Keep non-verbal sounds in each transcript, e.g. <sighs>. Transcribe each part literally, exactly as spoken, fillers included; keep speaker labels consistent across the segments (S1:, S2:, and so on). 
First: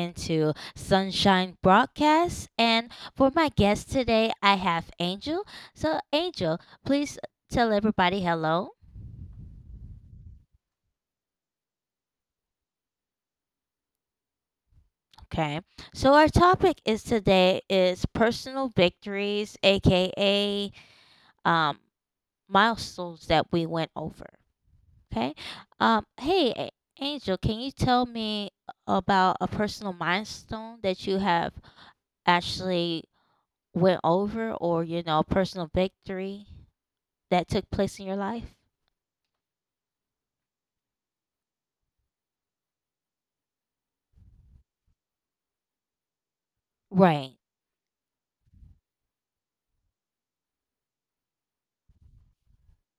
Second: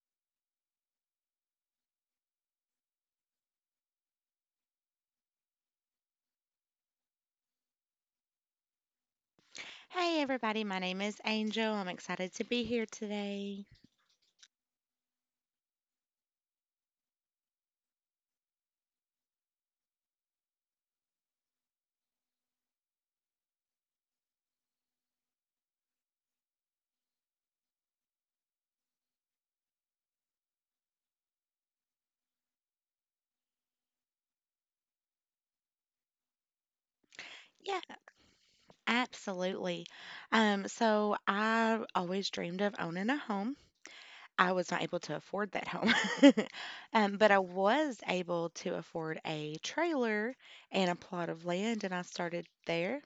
S1: into Sunshine Broadcast. And for my guest today, I have Angel. So, Angel, please tell everybody hello.
S2: Hey everybody, my name is Angel. I'm excited to be here today.
S1: Okay. So, our topic is today is personal victories, aka um, milestones that we went over. Okay. Um, hey, A- Angel, can you tell me about a personal milestone that you have actually? Went over or, you know, a personal victory that took
S2: Yeah,
S1: place in your life?
S2: absolutely. Um, so I always dreamed of owning a home. I was not able to afford that home, <laughs> um, but I
S1: Right.
S2: was able to afford a trailer and a plot of land, and I started there.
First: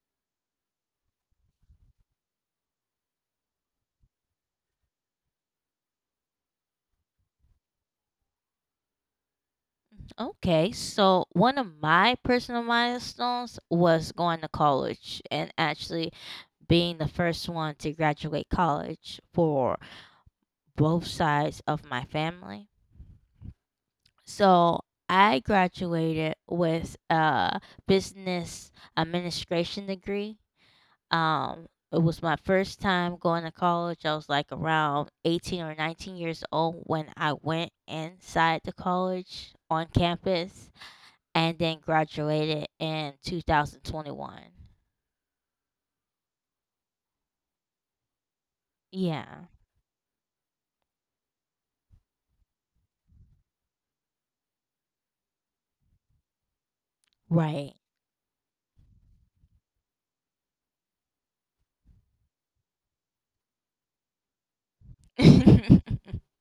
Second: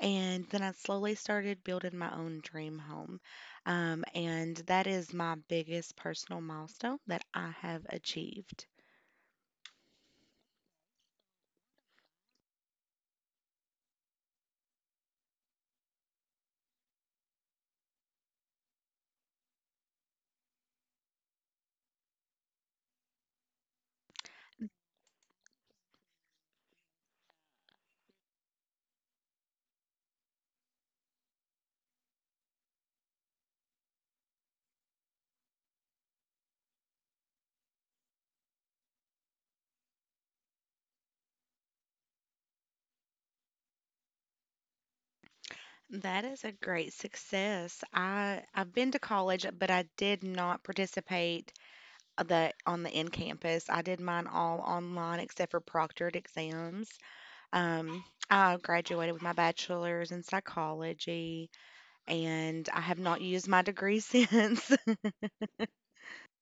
S2: And then I slowly started building my own dream home. Um, and that is my biggest personal milestone that I have achieved.
S1: Okay, so one of my personal milestones was going to college and actually being the first one to graduate college for both sides of my family. So I graduated with a business administration degree. Um, it was my first time going to college. I was like around eighteen or nineteen years old when I went inside the college on campus and then graduated in two thousand twenty-one.
S2: That is a great success. I I've been to college,
S1: Yeah,
S2: but I did not participate uh, the on the in campus. I did mine all online except for proctored exams.
S1: right.
S2: Um, I graduated with my bachelor's in psychology, and I have not used my degree <laughs> since.
S1: <laughs>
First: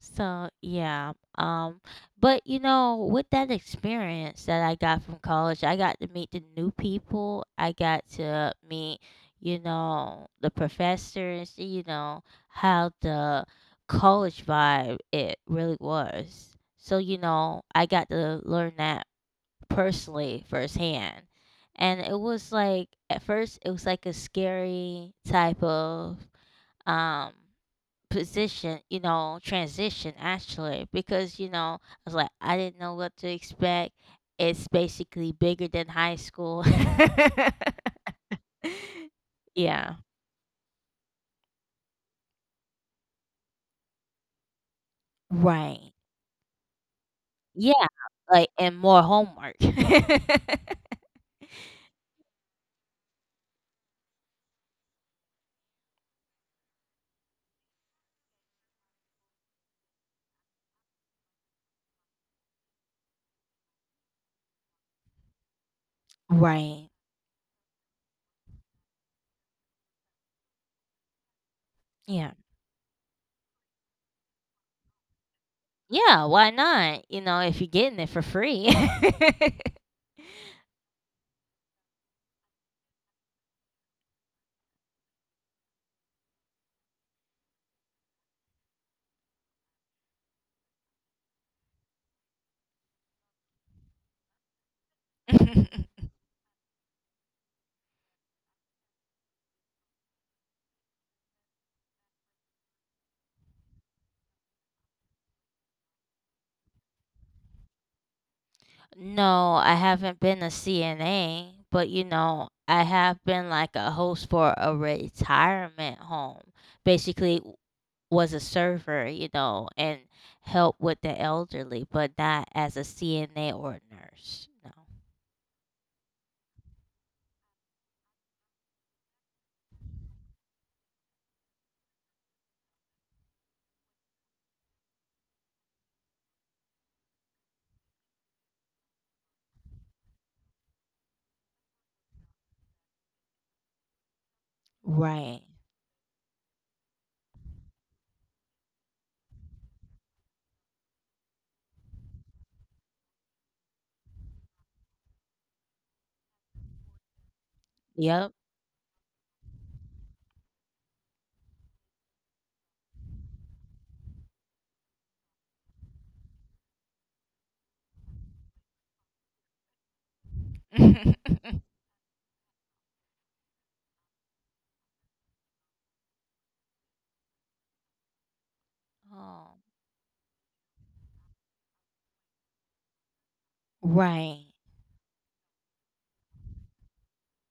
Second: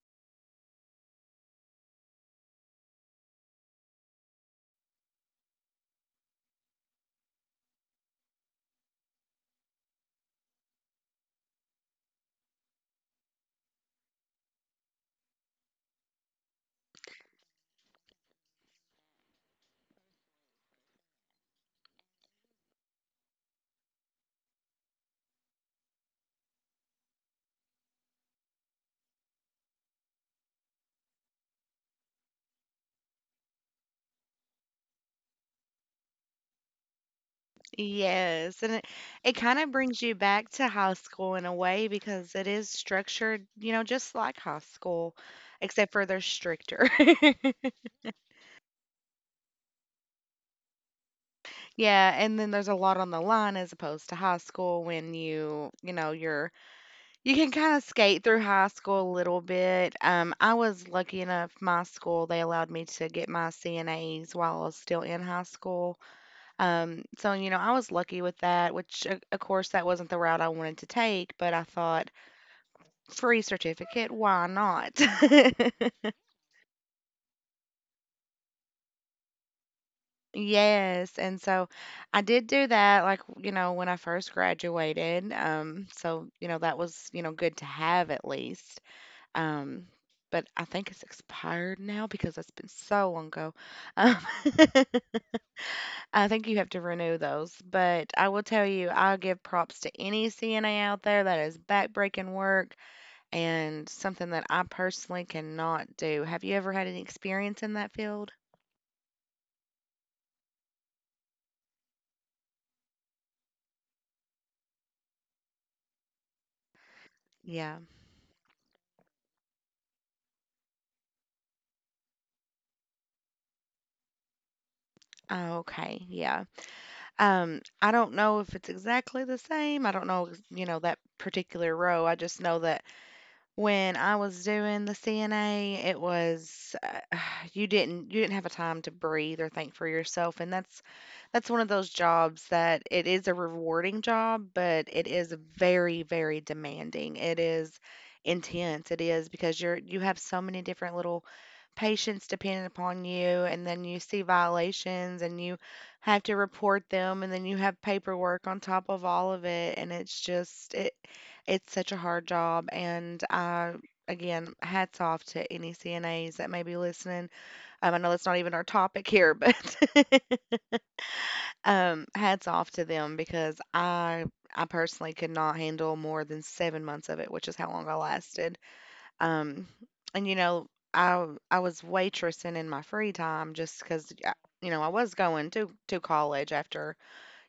S1: So yeah, um, but you know, with that experience that I got from college, I got to meet the new people. I got to meet, you know, the professors. You know how the college vibe it really was. So you know, I got to learn that personally firsthand, and it was like at first it was like a scary type of um position, you know, transition actually, because you know, I was like, I didn't know what to expect. It's basically bigger than high school.
S2: Yes, and it, it
S1: <laughs>
S2: kind of
S1: Yeah,
S2: brings you back to high school in a way because it is structured, you know, just like high school,
S1: right.
S2: except for they're stricter. <laughs>
S1: Yeah, like and more homework. <laughs>
S2: Yeah, and then there's a lot on the line as opposed to high school when you, you know, you're you can kind of skate through high school a little bit. Um, I was lucky enough, my school, they allowed me to get my C N As while I was still in high school.
S1: Right.
S2: Um, so you know, I was lucky with that, which of of course that wasn't the route I wanted to take, but I thought
S1: Yeah.
S2: free certificate, why not? <laughs>
S1: Yeah, why not? You know, if you're getting it for free.
S2: Yes, and so I did do that, like, you know, when I first graduated. Um, so, you know, that was, you know, good to have at least. Um, but I think it's expired now because it's been so long ago. Um, <laughs>
S1: <laughs>
S2: I think you have to renew those. But I will tell you, I'll give props to any C N A out there that is backbreaking work and something that I personally cannot do. Have you ever had any experience in that field?
S1: No, I haven't been a C N A, but you know, I have been like a host for a retirement home. Basically, w-
S2: Yeah.
S1: was a server, you know, and help with the elderly, but not as a C N A or nurse. No.
S2: Oh, okay. Yeah. Um, I don't know if it's exactly the same. I don't know, you know, that particular row. I just know that when I was doing the C N A, it was uh, <sighs> you didn't you didn't have a time to breathe or think for yourself, and that's that's one of those jobs that it is a rewarding job, but it is
S1: Right.
S2: very, very demanding. It is intense. It is because you're you have so many different little patients dependent upon you, and then you see violations and you have to report them, and then you have
S1: Yep.
S2: paperwork on top of all of it, and it's just it. It's such a hard job, and I again, hats off to any C N As that may be listening. Um, I know that's not even our topic here, but <laughs>
S1: <laughs>
S2: um, hats off to them because I I personally could not handle more than seven months of it, which is how long I lasted.
S1: Oh.
S2: Um, and you know, I I was waitressing in my free time just because
S1: Right.
S2: you know I was going to to college after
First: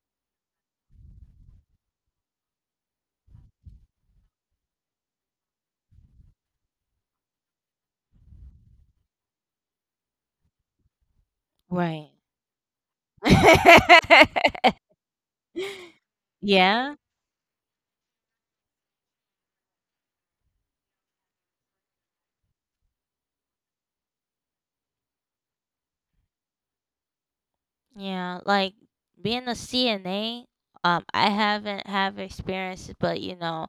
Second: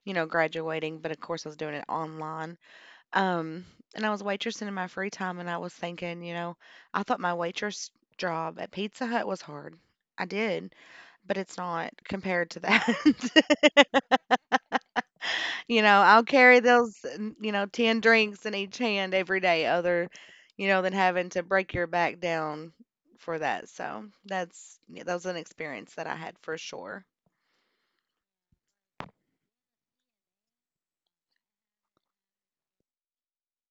S2: you know graduating, but of course I was doing it online. Um, and I was waitressing in my free time, and I was thinking, you know, I thought my waitress job at Pizza Hut was hard. I did, but it's not
S1: Right.
S2: compared to that. <laughs>
S1: <laughs>
S2: You know, I'll carry those,
S1: Yeah.
S2: n- you know, ten drinks in each hand every day, other, you know, than having to break your back down for that. So that's, yeah, that was an experience that I had for sure.
S1: Yeah. Like being a C N A, um, I haven't have experience, but you know,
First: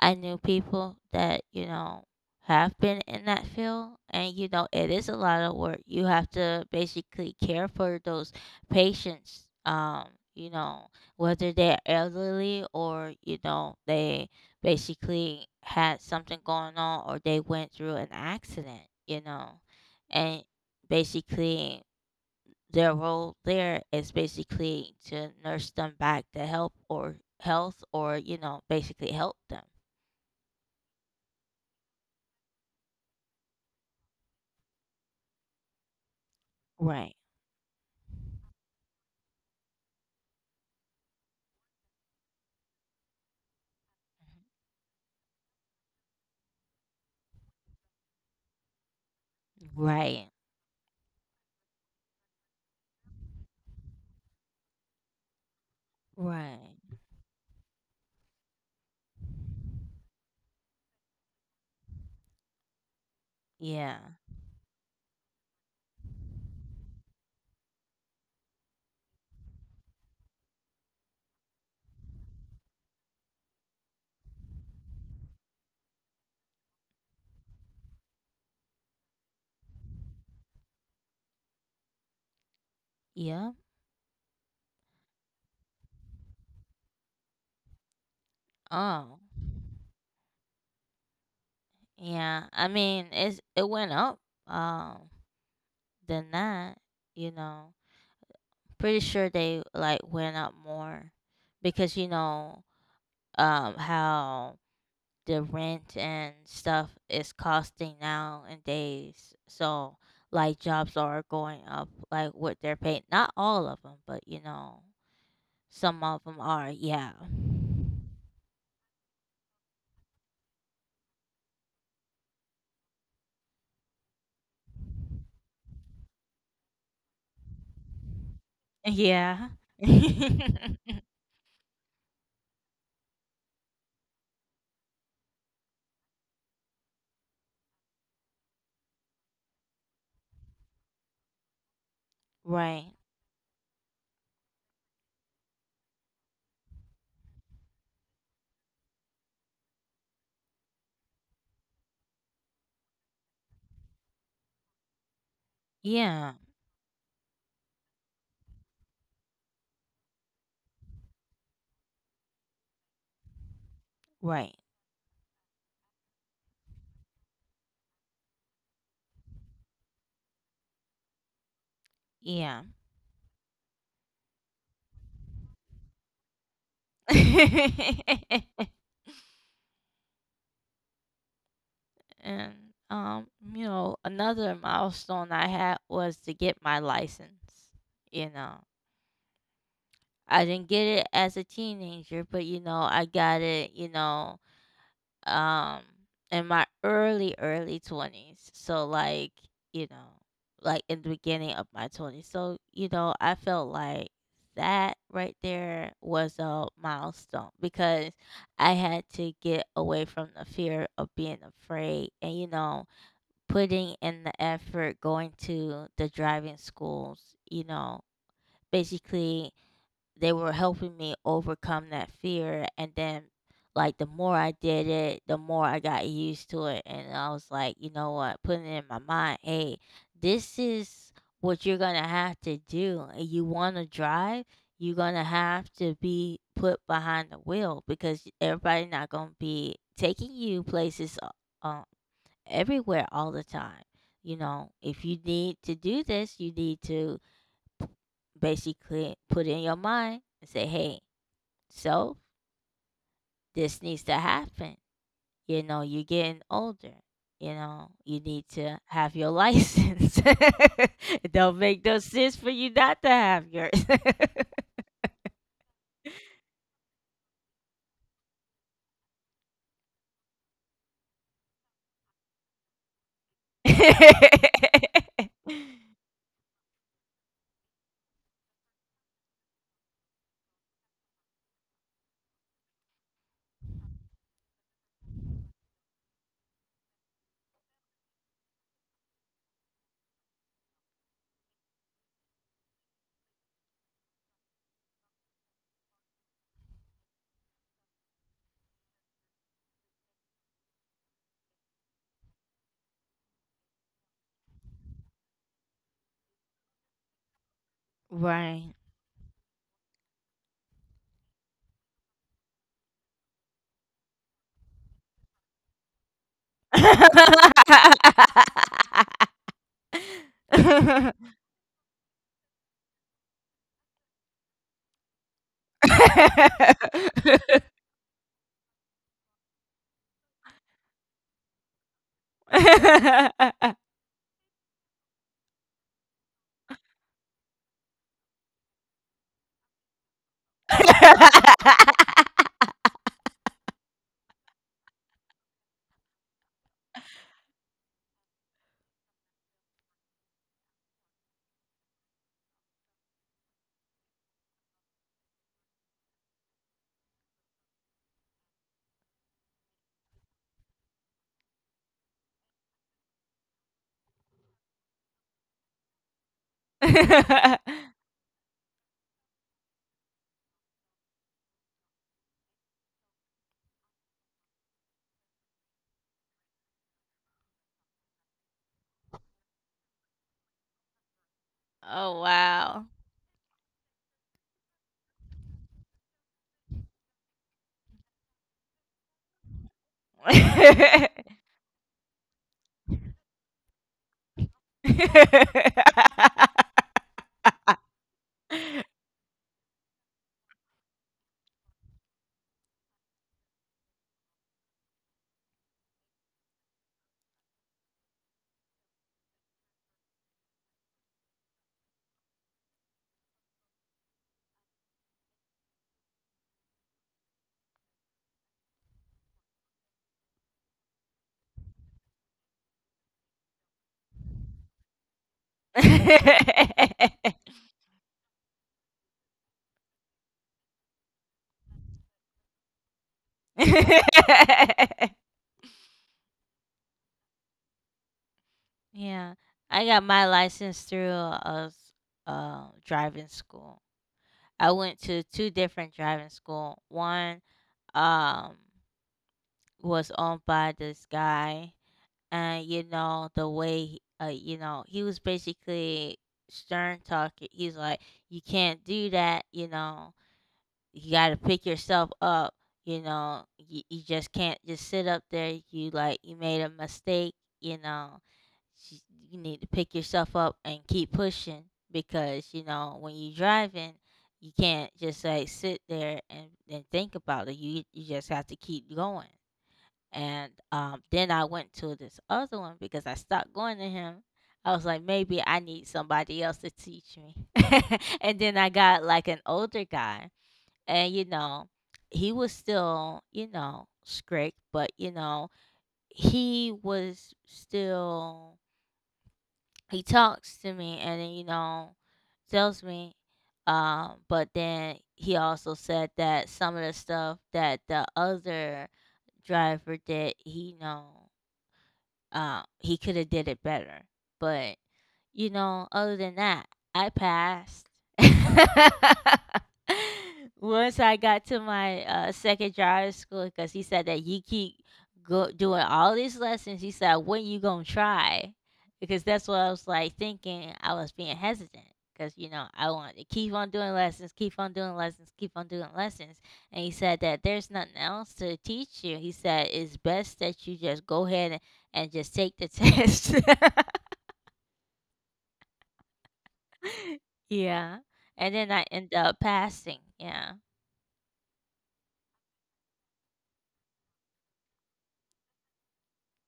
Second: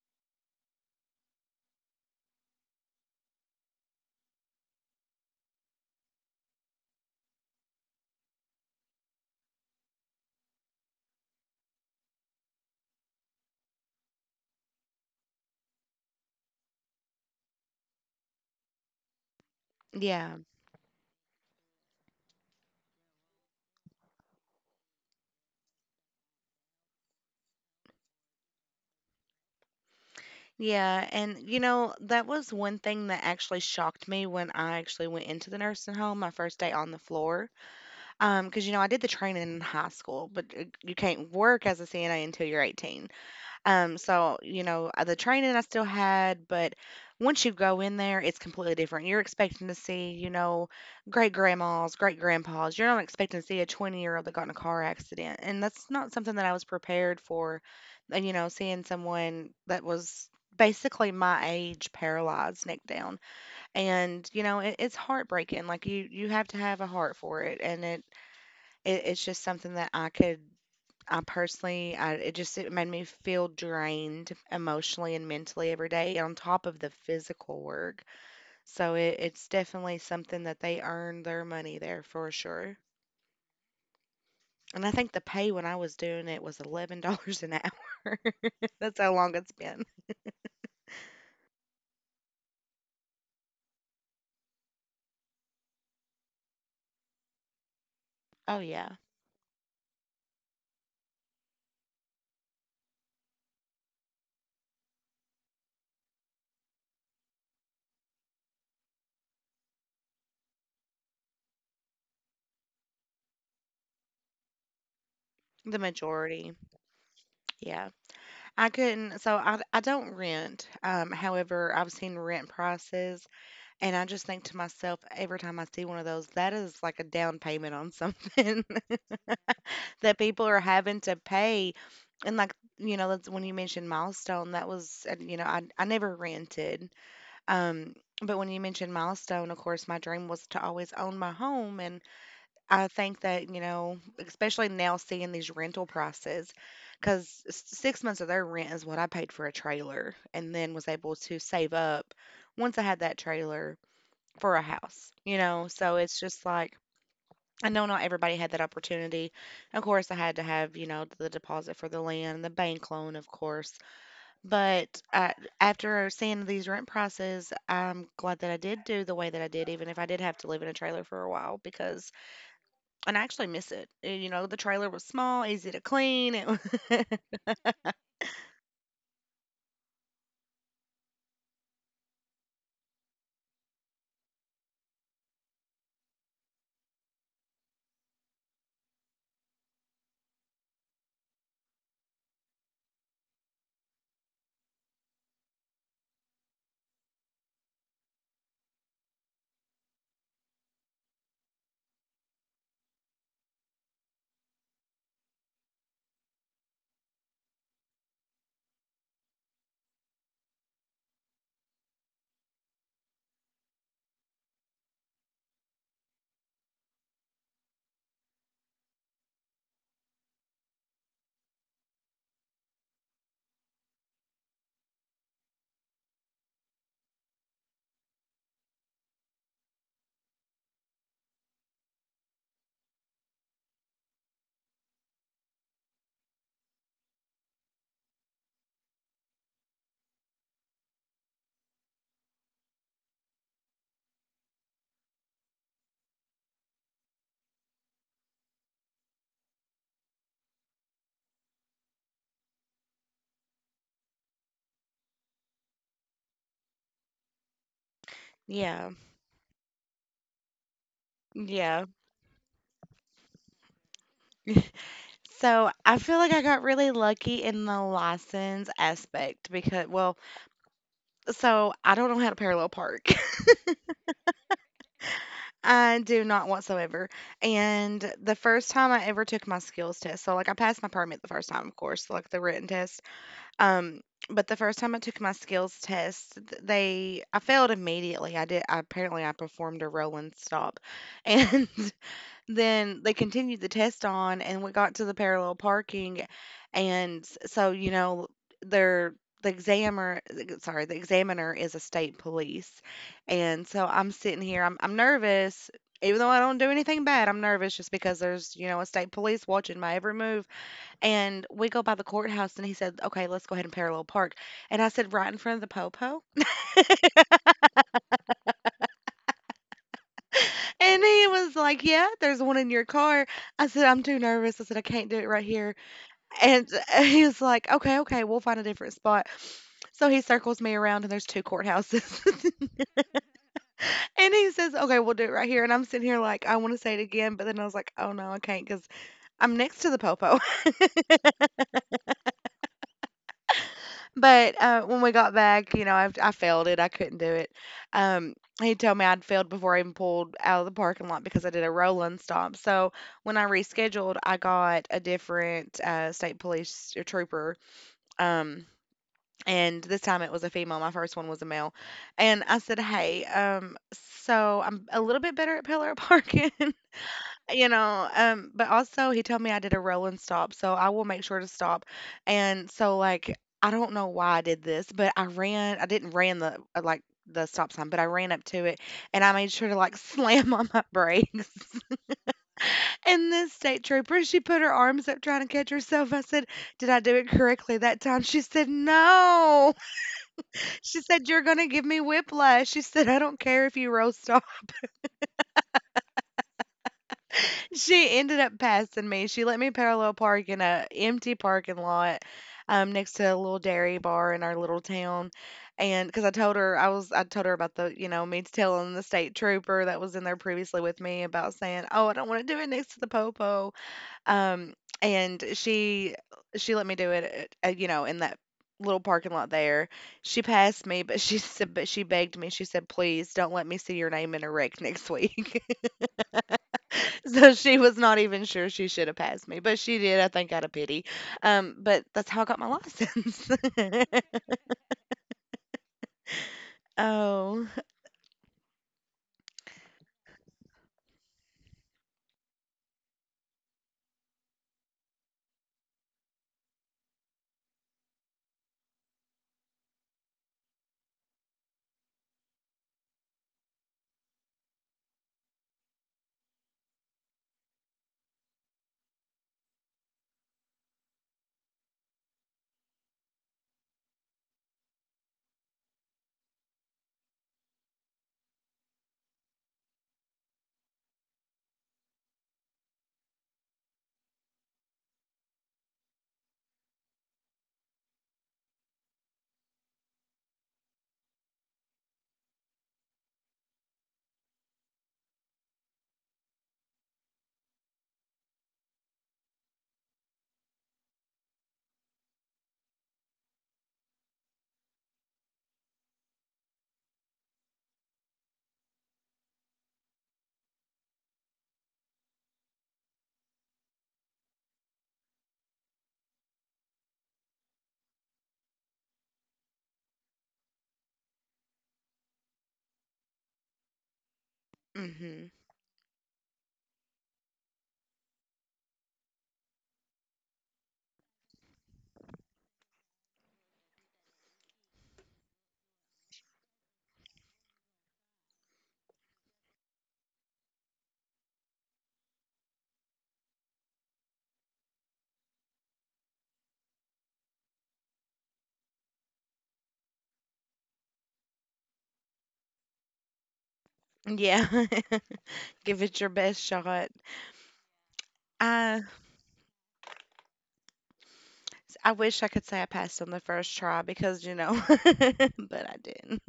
S1: I knew people that, you know, have been in that field and you know it is a lot of work. You have to basically care for those patients, um, you know, whether they're elderly or you know they basically had something going on or they went through an accident, you know.
S2: Yeah.
S1: And basically their role there is basically to nurse them back to help or health or you know basically help them.
S2: Yeah, and you know, that was one thing that actually shocked me when I actually went into the nursing home my first day on the
S1: Right.
S2: floor. Um, because you know, I did the training in high school, but uh, you can't work as a C N A until you're eighteen. Um, so, you know, uh, the training I still had, but once you go in there, it's completely different. You're expecting to see, you
S1: Right.
S2: know, great grandmas, great grandpas. You're not expecting to see a twenty year old that got in a car accident. And that's not something that I was
S1: Right.
S2: prepared for. And, you know, seeing someone that was basically my age paralyzed neck down.
S1: Yeah.
S2: And, you know, it, it's heartbreaking. Like you, you have to have a heart for it. And it, it, it's just something that I could I personally, I, it just it made me feel drained emotionally and mentally every day on top of the physical work. So it, it's definitely something that they earn their money there for sure.
S1: Yeah.
S2: And I think the pay when I was doing it was eleven dollars <laughs> an hour. <laughs> That's how
S1: Oh.
S2: long it's been.
S1: Yeah. I mean, it's it went up. Um. Than that, you know.
S2: Oh yeah,
S1: Pretty sure they like went up more, because you know, um, how the rent and stuff is costing now in days. So like jobs are going up, like what they're paying. Not all of them, but you know,
S2: the
S1: some of them
S2: majority.
S1: are. Yeah.
S2: Yeah. I couldn't so I I don't rent. Um, however, I've seen rent prices. And I just think to myself every time I see one of those, that is like a down payment on something
S1: Yeah.
S2: <laughs> that people are
S1: <laughs>
S2: having to pay. And like, you know, that's when you mentioned Milestone, that was, uh, you know, I, I never rented. Um, but when you mentioned Milestone, of course, my dream was to always own my home. And I
S1: Right.
S2: think that, you know, especially now seeing these rental prices, because six months of their rent is what I paid for a trailer and then was able to save up once I had that trailer for a house, you know? So it's
S1: Yeah.
S2: just like, I know not everybody had that opportunity. Of course, I had to have, you know, the deposit for the land, the bank loan, of course.
S1: Right.
S2: But uh, after seeing these rent prices, I'm glad that I did do the way that I did, even if I did have to live in a trailer for a while, because,
S1: Yeah.
S2: and I actually miss it. Uh, You know, the trailer was small, easy to clean. It, wa-
S1: <laughs> And um, you know, another milestone I had was to get my license. You know, I didn't get it as a teenager, but you know, I got it, you know, um in my early early twenties, so like you know like in the beginning of my twenties, so you know I felt like that right there was a milestone because I had to get away from the fear of being afraid, and you know, putting in the effort going to the driving schools, you know, basically they were helping me overcome that fear. And then like the more I did it, the more I got used to it, and I was like, you know what, putting it in my mind, hey, this is what you're gonna have to do. And you wanna drive, you're gonna have to be put behind the wheel because everybody not gonna be taking you places uh, uh, everywhere all the time. You know, if you need to do this, you need to basically put in your mind and say, hey, so this needs to happen. You know, you're getting older. You know, you
S2: <laughs>
S1: need to
S2: yeah,
S1: have your license. <laughs> It don't make
S2: yeah.
S1: no sense for you not to have yours.
S2: So I feel like I got really lucky in the license aspect because, well, so, I don't know how to parallel park. <laughs>
S1: <laughs>
S2: I do not whatsoever. And the first time I ever took my skills test, so like I passed my permit the first time, of course, like the written test. Um, but the first time I took my skills test, th- they I failed immediately. I did I, apparently I performed a roll and stop, <laughs> and then they continued the test on and we got to the parallel parking and s- so you know they're the examiner, sorry the examiner is a state police, and so i'm sitting here i'm, I'm nervous, even though I don't do anything bad. I'm nervous just because there's, you
S1: Right.
S2: know, a state police watching my every move. And we go by the courthouse and he said, "Okay, let's go ahead and parallel park." And I said, "Right in front of the popo." And he was like, "Yeah, there's one in your car." I said, "I'm too nervous." I said, "I can't do it right here." And <laughs> he's like, "Okay, okay, we'll find a different spot." So he circles me around and there's two courthouses. <laughs> And he says, "Okay, we'll do it right here." And I'm sitting here like, I wanna say it again, but then I was like, "Oh, no, I can not because 'cause I'm next to the popo." <laughs> But, uh, when we got back, you know, I I failed it. I couldn't do it. Um, he told me I'd failed before I even pulled out of the parking lot because I did a roll-in stop. So when I rescheduled, I got a different, uh, state police trooper, um, and this time it was a female. My first one was a male. And I said, "Hey, um, so I'm a little bit better at pillar parking, <laughs> you
S1: <laughs> <laughs>
S2: know, um, but also he told me I did a roll and stop, so I will make sure to stop." And so like I don't know why I did this, but I ran. I didn't ran the uh, like the stop sign, but I ran up to it and I made sure to like <laughs> slam on my brakes. <laughs>
S1: Oh, wow.
S2: And this state trooper, she put her arms up trying to catch herself. I said, "Did I do it correctly that time?" She said, "No." She said, "You're going to give me whiplash." She said, "I don't care if you roast off." <laughs> She ended up passing me. She let me parallel park in a empty parking lot um, next to a little dairy bar in our little town. And because I told her, I was, I told her about the, you know, me telling the state trooper that was in there previously with me about saying, "Oh, I don't want to do it next to the popo." Um, and she she let me do it, at, uh, you know, in that little parking lot there. She passed me, but <laughs> she said, but she begged me. She said, "Please don't let me see your name in a wreck next week." <laughs> so she was not even sure she should have passed me, but she did. I think out of pity. Um, but that's how I got my license. <laughs> oh.
S1: Yeah, I got my license through a s uh, driving school. I went to two different driving school. One, um, was owned by this guy, and, you know, the way he uh, you know, he was basically stern talking. He's like, "You can't do that," you know? You got to pick yourself up. You know, you, you just can't just sit up there. You like you made a mistake. You know, S- you need to pick yourself up and keep pushing because you know when you are driving, you can't just like sit there and, and think about it. You you just have to keep going. And um, then I went to this other one because I stopped going to him. I was like, maybe I need somebody else to teach me. <laughs> And then I got like an older guy, and, you know, he was still, you know, strict, but, you know, he was still he talks to me, and then, you know, tells me, um, but then he also said that some of the stuff that the other driver did, he know, uh, he coulda did it better, but
S2: Hmm.
S1: you know, other than that, I passed. <laughs> Once I got to my uh, second driver's school, because he said that you keep go doing all these lessons, he said, when you gonna try? Because that's what I was like thinking. I was being hesitant because you know I wanted to keep on doing lessons, keep on doing lessons, keep on doing lessons. And he said that there's nothing else to teach you. He said it's best that you just go ahead and, and just take the <laughs> test.
S2: Yeah. <laughs> Give it your best shot.
S1: <laughs> Yeah. And then I
S2: I
S1: end up passing. Yeah.
S2: I wish I could say I passed on the first try because you know, <laughs> but I didn't.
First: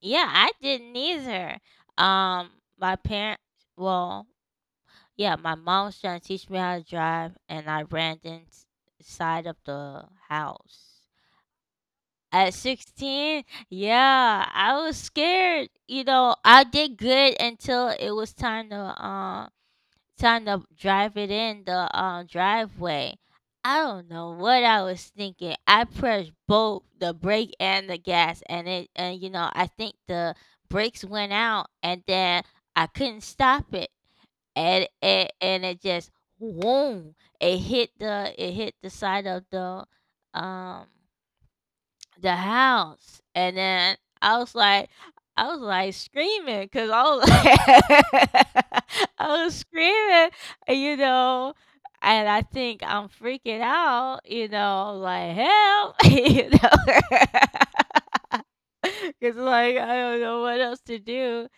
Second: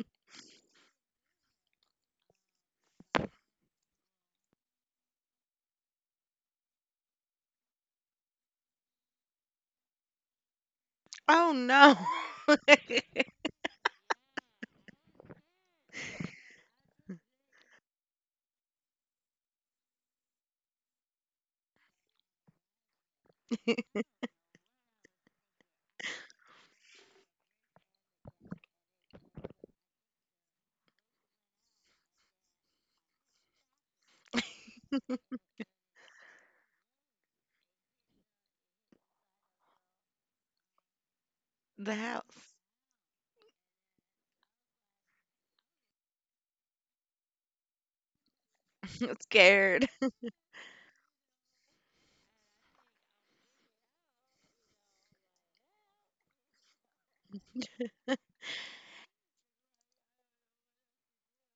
S1: Yeah, I didn't either. Um, my parents, well, yeah, my mom was trying to teach me how to drive, and I ran inside of the house.
S2: Oh, no.
S1: At
S2: <laughs>
S1: sixteen, yeah, I was scared. You know, I did good until it was time to um trying to drive it in the um, driveway. I don't know what I was thinking. I pressed both the brake and the gas, and it and you know I think the brakes went out, and then I couldn't stop it, and it and it just boom, it hit the it hit the side of the um
S2: The
S1: the
S2: house.
S1: house, and then I was like I was like screaming, cause I was
S2: <laughs>
S1: like
S2: I'm
S1: <laughs> I was
S2: scared.
S1: screaming, you know, and I think I'm freaking out, you know, like help, <laughs> you know, <laughs> cause like I don't know what else to do.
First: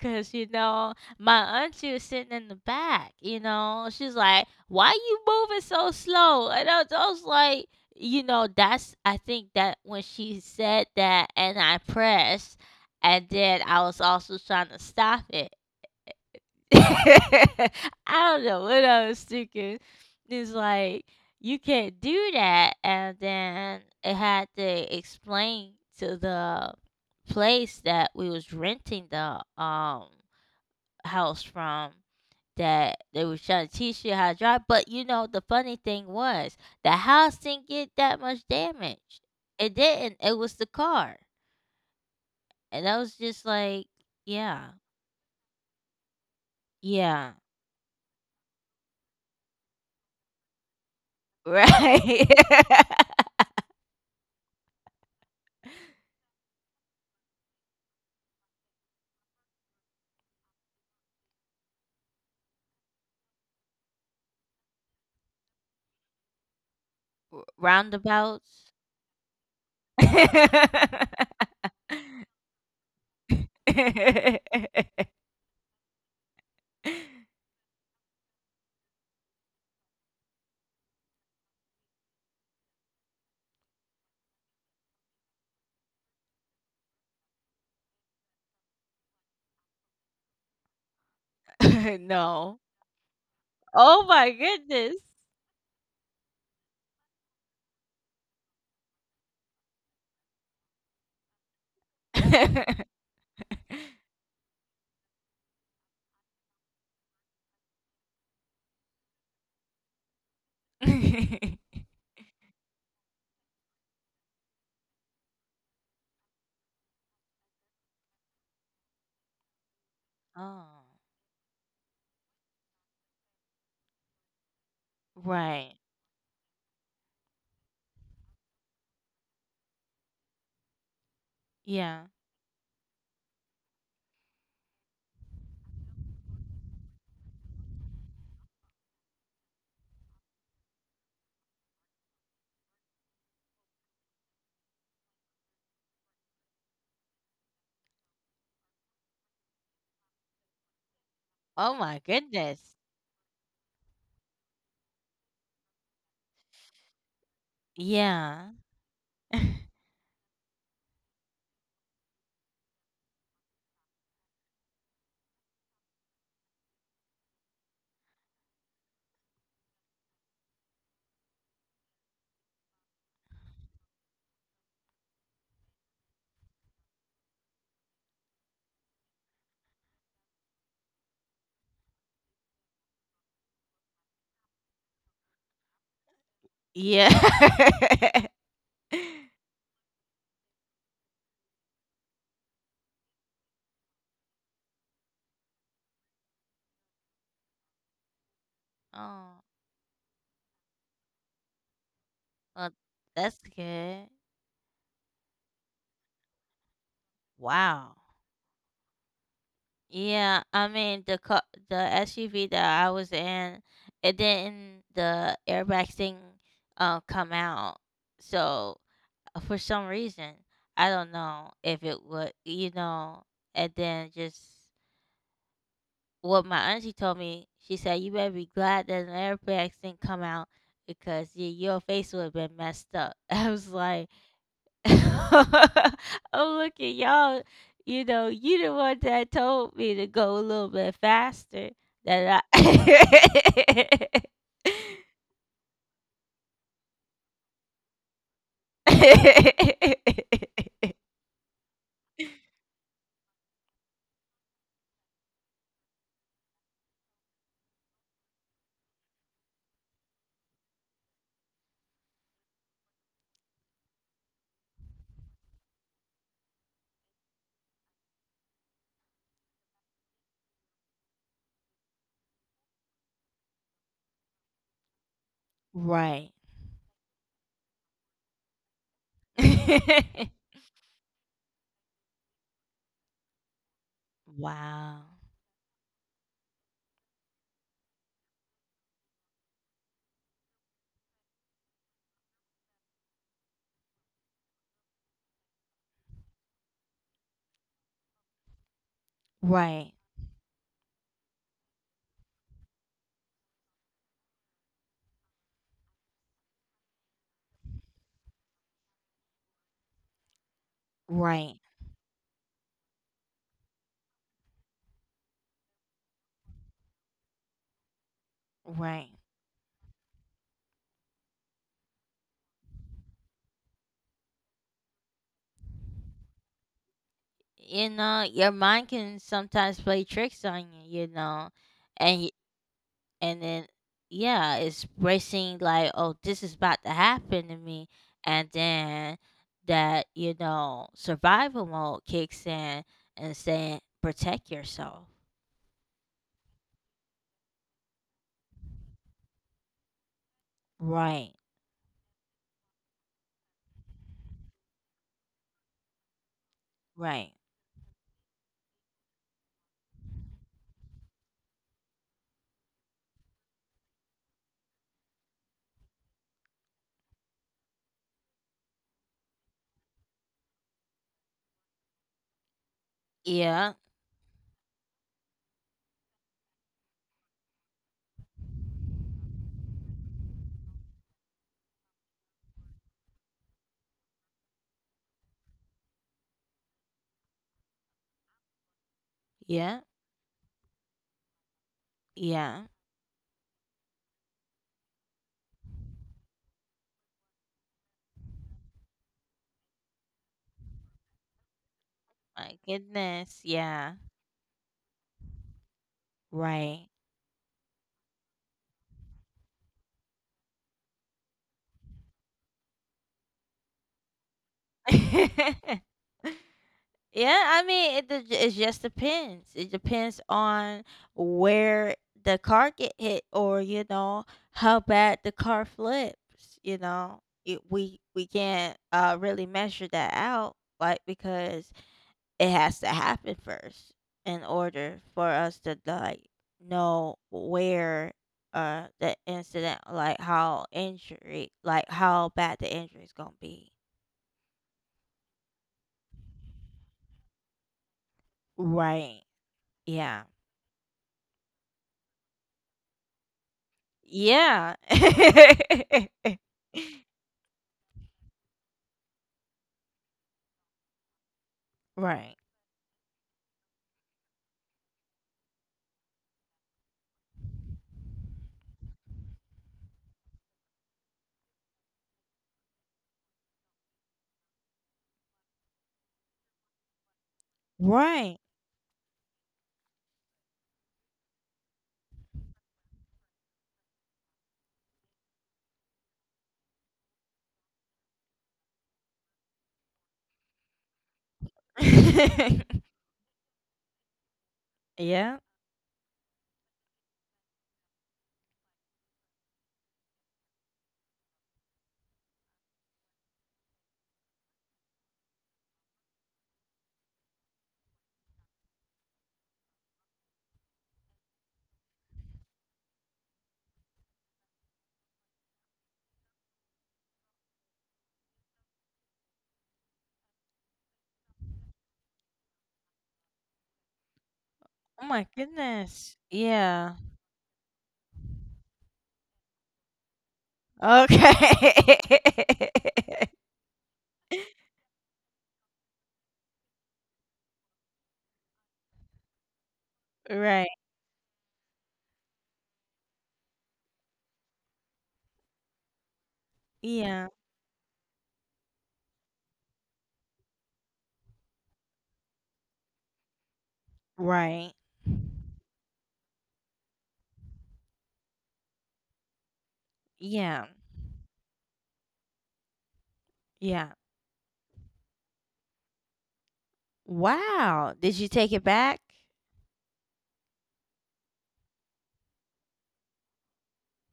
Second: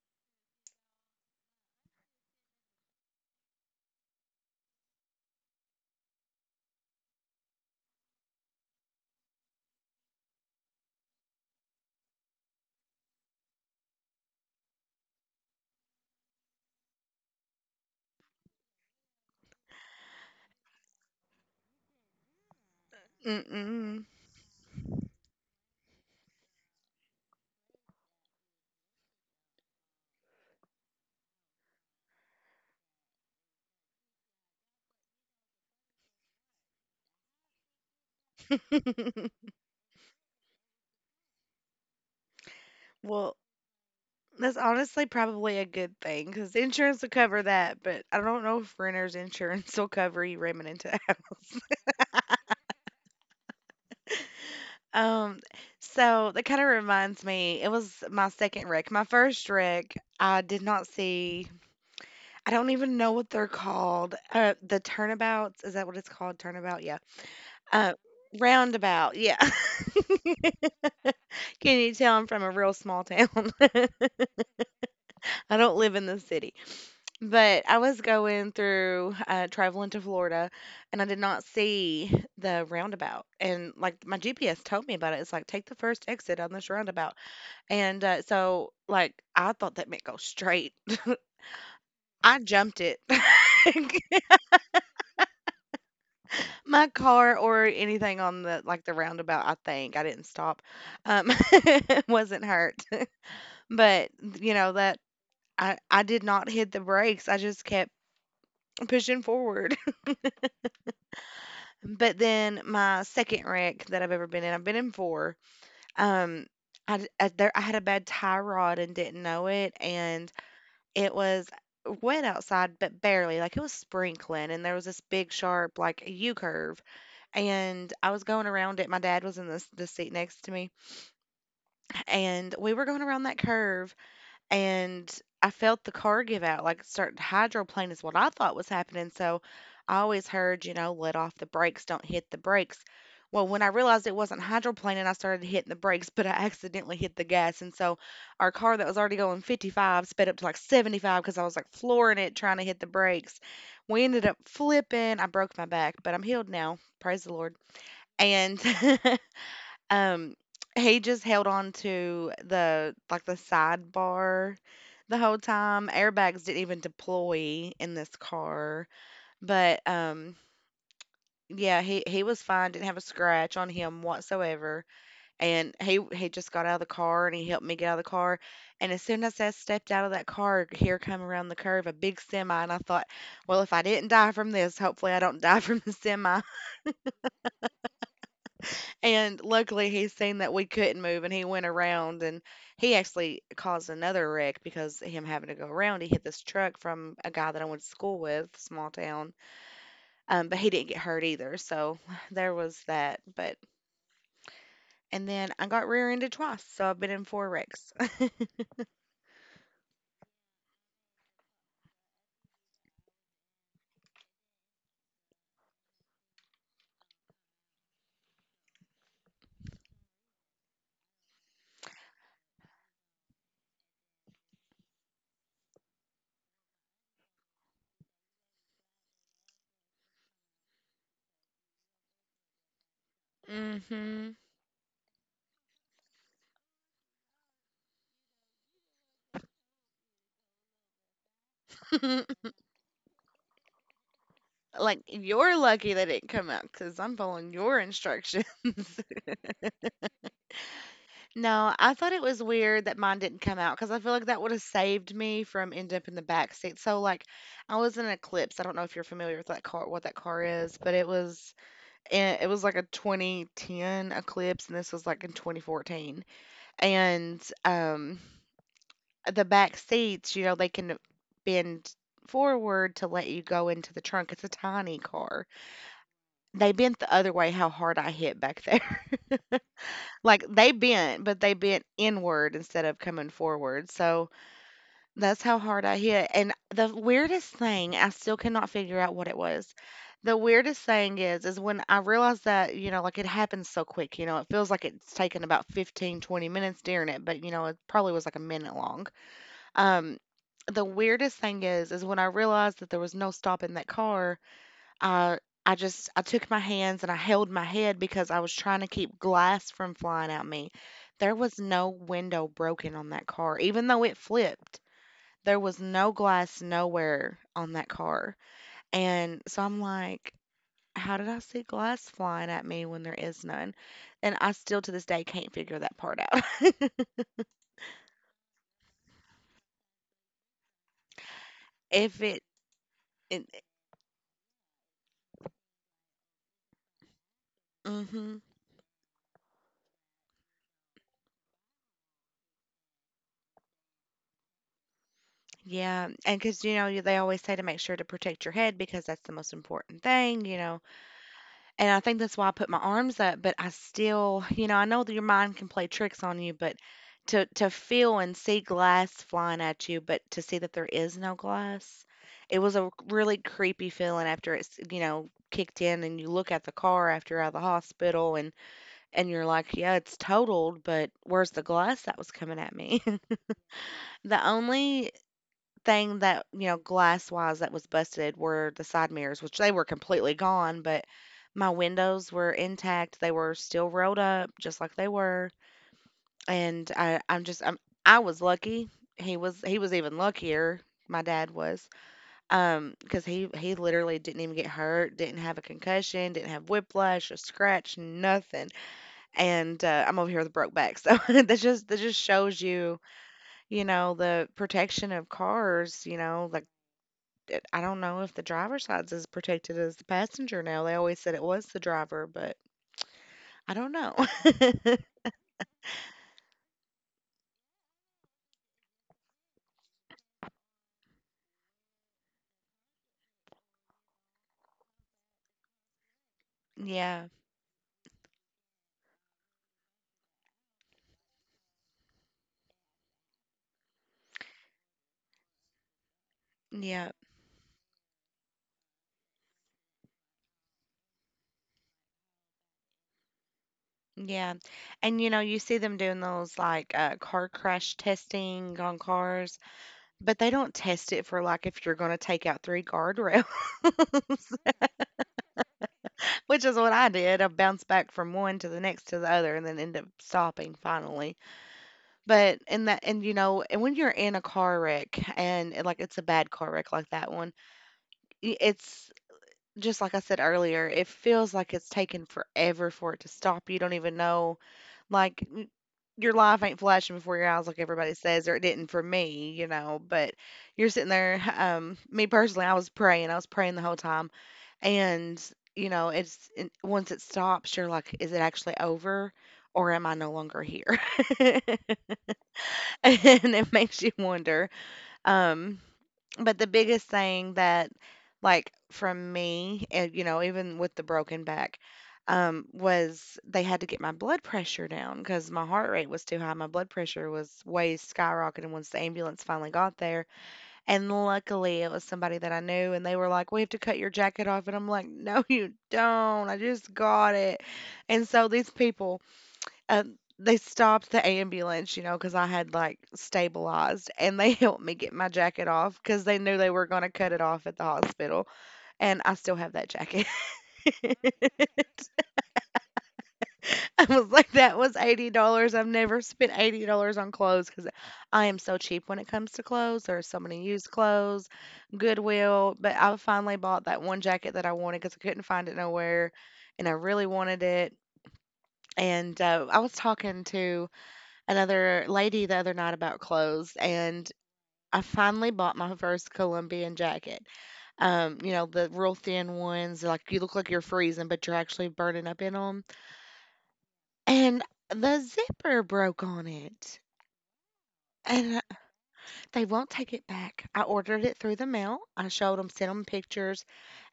S1: Cause you know, my auntie was sitting in the back, you know. She's like, Why you moving so slow? And I was, I was like, you know, that's I think that when she said that and I pressed and then I was also trying to stop it. <laughs> I don't know what I was thinking. It's like you can't do that, and then
S2: Mm-mm.
S1: I had to explain to the place that we was renting the um house from that they was trying to teach you how to drive. But you know, the funny thing was the house didn't get that much damage.
S2: <laughs>
S1: It didn't. It was the car. And I was
S2: Well,
S1: just like,
S2: that's
S1: yeah,
S2: honestly probably a good thing because insurance will
S1: yeah,
S2: cover that, but I don't know if renter's insurance <laughs> will cover you ramming into a house.
S1: <laughs>
S2: <laughs>
S1: right.
S2: Um, so that kind of reminds me, it was my second wreck. My first wreck, I did not see, I don't even know what they're called. Uh, the turnabouts, is that what it's called? Turnabout? Yeah.
S1: <laughs>
S2: Uh,
S1: Roundabouts.
S2: Roundabout. Yeah. <laughs>
S1: <laughs>
S2: Can you tell I'm from a real small town? <laughs> I don't live in the city. But I was going through, uh, traveling to Florida, and I did not see the roundabout. And, like, my G P S told me about it. It's like, "Take the first exit on this roundabout." And, uh, so, like, I thought that meant go straight. <laughs> I
S1: No.
S2: jumped it.
S1: Oh
S2: <laughs>
S1: my goodness.
S2: My car or anything on the like, the roundabout, I think. I didn't stop. Um, <laughs> wasn't hurt.
S1: <laughs>
S2: But, you know, that I I did not hit the brakes. I just kept pushing forward. <laughs>
S1: <laughs>
S2: But then my second wreck that I've ever been in, I've been in four. Um, I, d- I- there I had a bad tie rod and didn't know it, and
S1: Oh,
S2: it was wet outside, but barely. Like it was sprinkling, and there was this big
S1: right.
S2: sharp like U curve, and I was going around it. My dad was in the the seat next to me,
S1: Yeah.
S2: and we were going around that curve, and I felt the car give out, like starting to hydroplane is what I thought was happening. So I always heard, you know, let off the brakes, don't hit the brakes. Well, when I realized it wasn't hydroplaning, I started hitting the brakes, <laughs> but I accidentally hit the gas. And so our car that was already going fifty-five sped up to like seventy-five because I was like
S1: Oh my
S2: flooring it trying to
S1: goodness.
S2: hit the brakes. We ended up flipping. I broke my back, but I'm healed now. Praise the Lord.
S1: Yeah.
S2: And <laughs>
S1: <laughs>
S2: Um, he just held on to the like the sidebar the whole time. Airbags didn't even deploy in this car, but um, yeah, he he was fine. Didn't have a scratch on him whatsoever, and he he just got out of the car and he helped me get out of the car. And as soon as I stepped out of that car, here come around the curve a big semi, and I thought, well, if I didn't die from this, hopefully I don't <laughs> die from the semi.
S1: Yeah. <laughs>
S2: And luckily, he seen that we couldn't move, and he went around, and he actually caused another wreck because him having to go around, he hit this truck from a guy that I went to school with, small town.
S1: Oh,
S2: Um, but he didn't get hurt either, so <sighs> there
S1: well,
S2: was that.
S1: that's
S2: But
S1: good.
S2: and then I got rear-ended twice, so I've been in four wrecks.
S1: Wow. Yeah, I mean the car, the S U V that I was in, it didn't the airbag thing uh, come out. So uh, for some reason, I don't know if it would, you know, and then just well, my auntie told me, she said, You better be glad that an air bags didn't come out because y your face would have been messed up. <laughs> I
S2: <laughs>
S1: was like,
S2: hmm.
S1: <laughs> I'm looking, y'all, you know, you the one that told me to go a little bit faster
S2: <laughs>
S1: than I.
S2: Like you're lucky they didn't come out, 'cause I'm following your instructions. <laughs> No, I thought it was weird that mine didn't come out because I feel like that would have saved me from ending up in the back seat. So, like, I was in an Eclipse. I don't know if you're familiar with that car, what that car is, but it was eh, it was like a twenty ten Eclipse, and this was like in twenty fourteen. And um, the back seats, you know, they can bend forward to let you go into the trunk. It's a tiny car.
S1: <laughs> Right.
S2: They bent the other way. How hard I hit back there! <laughs> like
S1: <laughs>
S2: they bent, but they bent inward instead of coming forward. So
S1: Wow.
S2: that's how hard I hit, and the weirdest thing, I still cannot figure out what it was. The weirdest thing is is when I realized that, you know, like, it happens so quick, you know, it feels like it's taken about fifteen, twenty minutes during it, but, you know, it probably was, like, a minute long.
S1: Right.
S2: Um, the weirdest thing is is when I realized that there was no stopping that car, I I just I took my hands and I held my head because I was trying to keep glass from flying at me. There was
S1: Right.
S2: no window broken on that car, even though it flipped. There was no glass nowhere on that car.
S1: Right.
S2: And so I'm like, how did I see glass flying at me when there is none? And I still to this day can't figure that part out. <laughs>
S1: You know your mind can sometimes play tricks on you, you know,
S2: if
S1: and y-
S2: it,
S1: and
S2: it
S1: then yeah it's racing like oh this is about to happen to me,
S2: mhm.
S1: and then that you know survival mode kicks in and saying protect yourself.
S2: Yeah, and because you know they always say to make sure to protect your head because that's the most important thing, you know.
S1: Right.
S2: And I think that's why I put my arms up, but I still, you know, I know that your mind can play tricks on you, but
S1: Right.
S2: to to feel and see glass flying at you, but to see that there is no glass, it was a really creepy feeling after it's, you know, kicked in and you look at the car after you're out of the hospital and and you're like, yeah, it's totaled, but where's the glass that was coming at me? <laughs>
S1: Yeah.
S2: The only thing that, you know, glass-wise that was busted were the side mirrors, which they were completely gone, but my windows were intact. They were still rolled up just like they were. And I I'm just I'm I was lucky. He was he
S1: Yeah.
S2: was even luckier. My dad was,
S1: Yeah.
S2: um, because he he literally didn't even get hurt, didn't have a concussion, didn't have whiplash, a scratch, nothing. And uh, I'm over here with a broke back, so <laughs> that just that just
S1: My
S2: shows you,
S1: goodness.
S2: you
S1: Yeah.
S2: know, the protection of cars. You know, like
S1: Right.
S2: it I don't know if the driver's side's as protected as the passenger now. They always said it was the driver, but I don't know. <laughs>
S1: <laughs> Yeah, I mean, it d- it just depends. It depends on where the car get hit, or you know how bad the car flips. You know,
S2: Yeah.
S1: it, we we can't uh really measure that out, like because it has to happen first in order for us to like
S2: Yeah.
S1: know where uh the incident, like how injury, like how bad the injury is gonna be.
S2: Yeah. And, you know, you see them doing those like uh, car crash testing on
S1: Right.
S2: cars,
S1: Yeah.
S2: but they don't test it for like if you're going to take out three guardrails, <laughs>
S1: Yeah. <laughs>
S2: which is what I did. I bounced back from one to the next to the other and then end up stopping finally.
S1: Right.
S2: But in that, and you know, and when you're in a car wreck and like it's a bad car wreck like that one, y- it's just like I said earlier, it feels like it's taken forever for it to stop. You don't even know, like n- your life ain't flashing before your eyes, like everybody says, or it
S1: Right.
S2: didn't for me, you know. But you're sitting there. <laughs> Um, me personally, I was praying. I was praying the whole time, and you know, it's and once it stops, you're like, is it actually over, or am I no longer here? <laughs> and
S1: <laughs>
S2: it makes you wonder.
S1: Yeah.
S2: Um, but the biggest thing that, like, from me, and you know, even with the broken back, um, was they had to get my blood pressure down because my heart rate was too high. My blood pressure was way skyrocketing once the ambulance finally got there. And luckily, it was somebody that I knew, and they were like, we have to cut your jacket off. And I'm like, no, you don't. I just got it. And so these people, um, they stopped the ambulance, you know, because I had, like, stabilized, and they <laughs> helped me
S1: Oh
S2: get
S1: my
S2: my jacket off
S1: goodness.
S2: because they knew they were
S1: Yeah.
S2: gonna cut it off at the hospital, and I still have that jacket. <laughs>
S1: Okay. <laughs>
S2: I was like, "That was eighty dollars. I've never spent eighty dollars on clothes because I am so cheap when it comes to clothes. There are so many
S1: Right.
S2: used clothes, Goodwill, but I finally bought that one jacket that I wanted because I couldn't find it nowhere, and I really
S1: Yeah.
S2: wanted it, and, uh, I was talking to another lady the other night about clothes, and
S1: Right.
S2: I finally bought my first Colombian jacket. Um, you know, the real thin ones, like you look
S1: Yeah.
S2: like you're freezing, but you're actually burning up in them.
S1: Yeah.
S2: And the zipper broke on it.
S1: Wow. Did you take
S2: And uh,
S1: it back?
S2: they won't take it back. I ordered it through the mail. I showed them, sent them pictures,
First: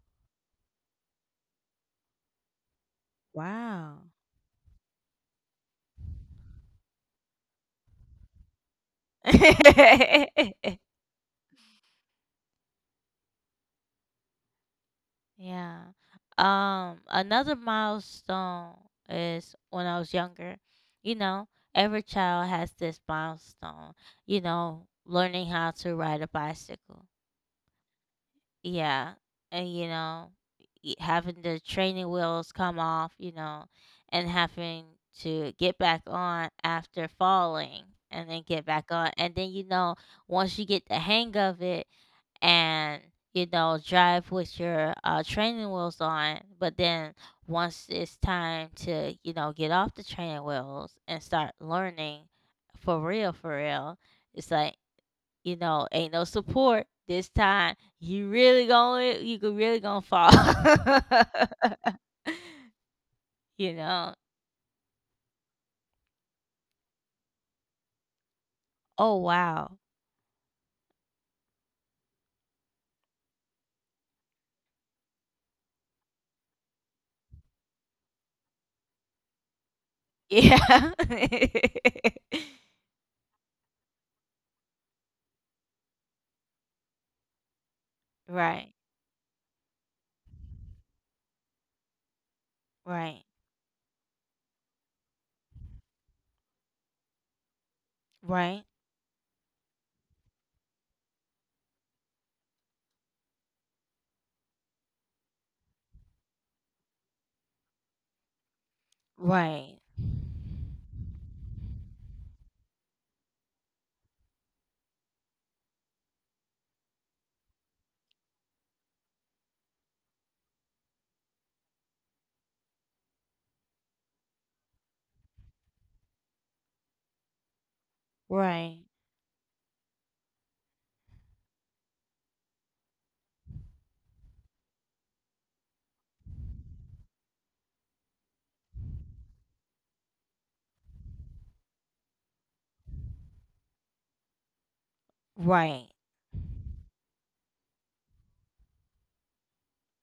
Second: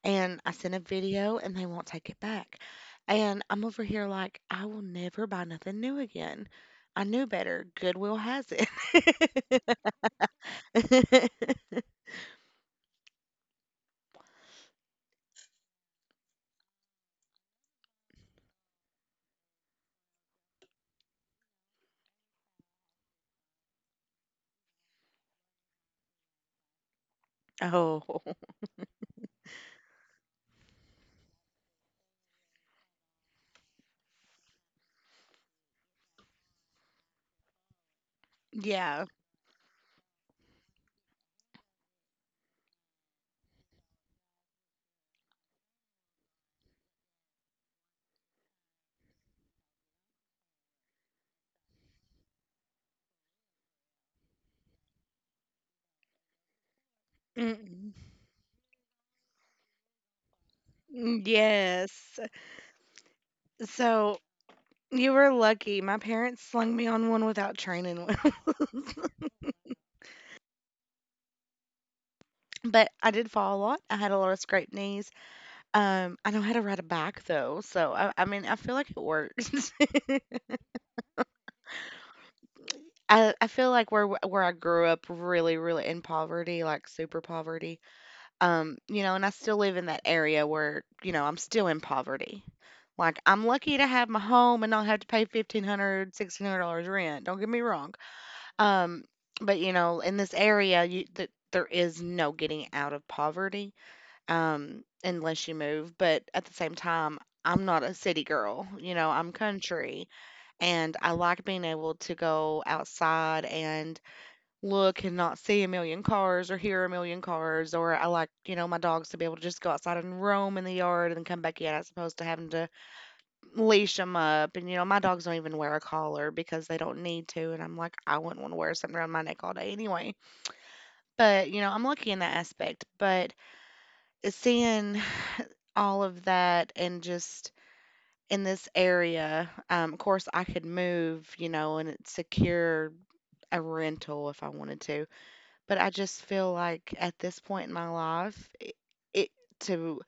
S2: and I sent a video, and they won't take it back. And I'm over
S1: Wow.
S2: here like, I will never buy nothing new again. I knew better. Goodwill has
S1: <laughs>
S2: it. <laughs>
S1: Yeah. Um, another milestone is when I was younger, you know, every child has this milestone, you know, learning how to ride a bicycle.
S2: Oh, <laughs>
S1: Yeah. And, you know, y- having the training wheels come off, you know, and having to get back on after falling and then get back
S2: yeah.
S1: on. And then, you know, once you get the hang of it, and you know drive with your uh, training wheels on, but then once it's time to, you know, get off the training wheels and start learning for real for real, it's like, you know, ain't no support this time.
S2: Mm-mm.
S1: You really going, you could really gonna fall.
S2: Mm, yes.
S1: <laughs> You know.
S2: So you were lucky. My parents slung me on one without training. <laughs>
S1: Oh, wow.
S2: But I did fall a lot. I had a lot of scraped knees. Um, I know how to ride a bike though, so I, I mean, I feel like it works. <laughs>
S1: Yeah. <laughs>
S2: I, I feel like where where I grew up, really, really in poverty, like super poverty.
S1: Right,
S2: Um, you know, and I still live in that area where, you know, I'm still in poverty. Like
S1: right,
S2: I'm lucky to have my home and not have to pay fifteen hundred, sixteen hundred dollars rent. Don't get me wrong.
S1: right,
S2: Um, but you know, in this area, you that there is no getting out of poverty, um, unless you move. But at the same time, I'm not a city girl. You know, I'm
S1: right,
S2: country, and I like being able to go outside and look and not see a million cars or hear a million cars or I like, you know, my dogs to be able to just go outside and roam in the yard and then come back in as opposed to having to leash them up. And, you know, my dogs don't even wear a collar because they don't need to. And I'm like, I wouldn't want to wear
S1: right,
S2: something around my neck all day anyway. But, you know, I'm lucky in that aspect. But seeing all of that and just in this area, um, of course, I could move, you know, and secure a rental if I wanted to. But I
S1: right.
S2: just feel like at this point in my life, it, it to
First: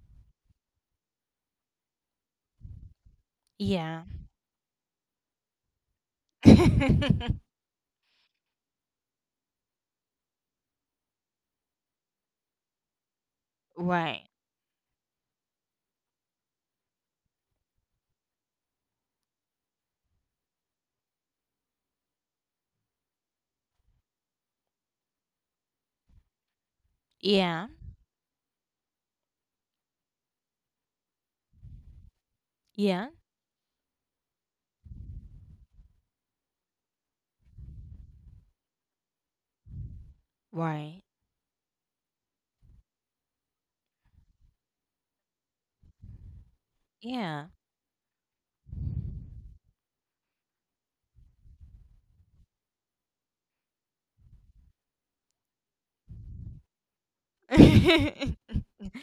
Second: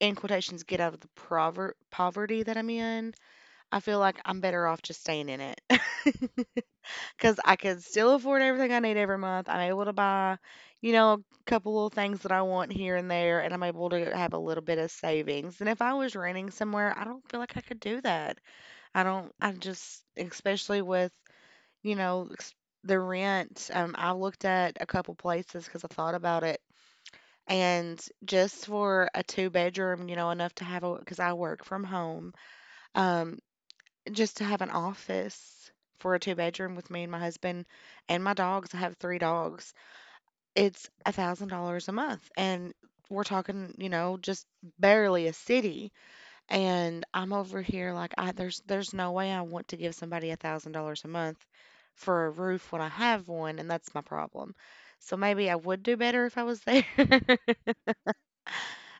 S2: in quotations get out of the prover- poverty that I'm in. I feel
S1: Yeah.
S2: like I'm better off just staying in it. <laughs> Because I
S1: <laughs>
S2: can still afford everything I need every month. I'm able to buy, you know, a couple little things that I want here and there, and I'm able to
S1: Right.
S2: have a little bit of savings. And if I was renting somewhere, I don't feel like I could do that. I don't. I just, especially with you know, ex the rent, um, I looked at a couple places because I thought about it,
S1: Yeah.
S2: and just for a two-bedroom, you know, enough to have a because I work from home,
S1: Yeah.
S2: um, just to have an office for a two-bedroom with me and my husband and my dogs, I have three dogs, it's
S1: Right.
S2: one thousand dollars a month, and we're talking, you know, just barely a city. And I'm
S1: Yeah.
S2: over here like I there's there's no way I want to give somebody one thousand dollars a month for a roof when I have one, and that's my problem. So maybe I would do better if I was there. <laughs>
S1: <laughs>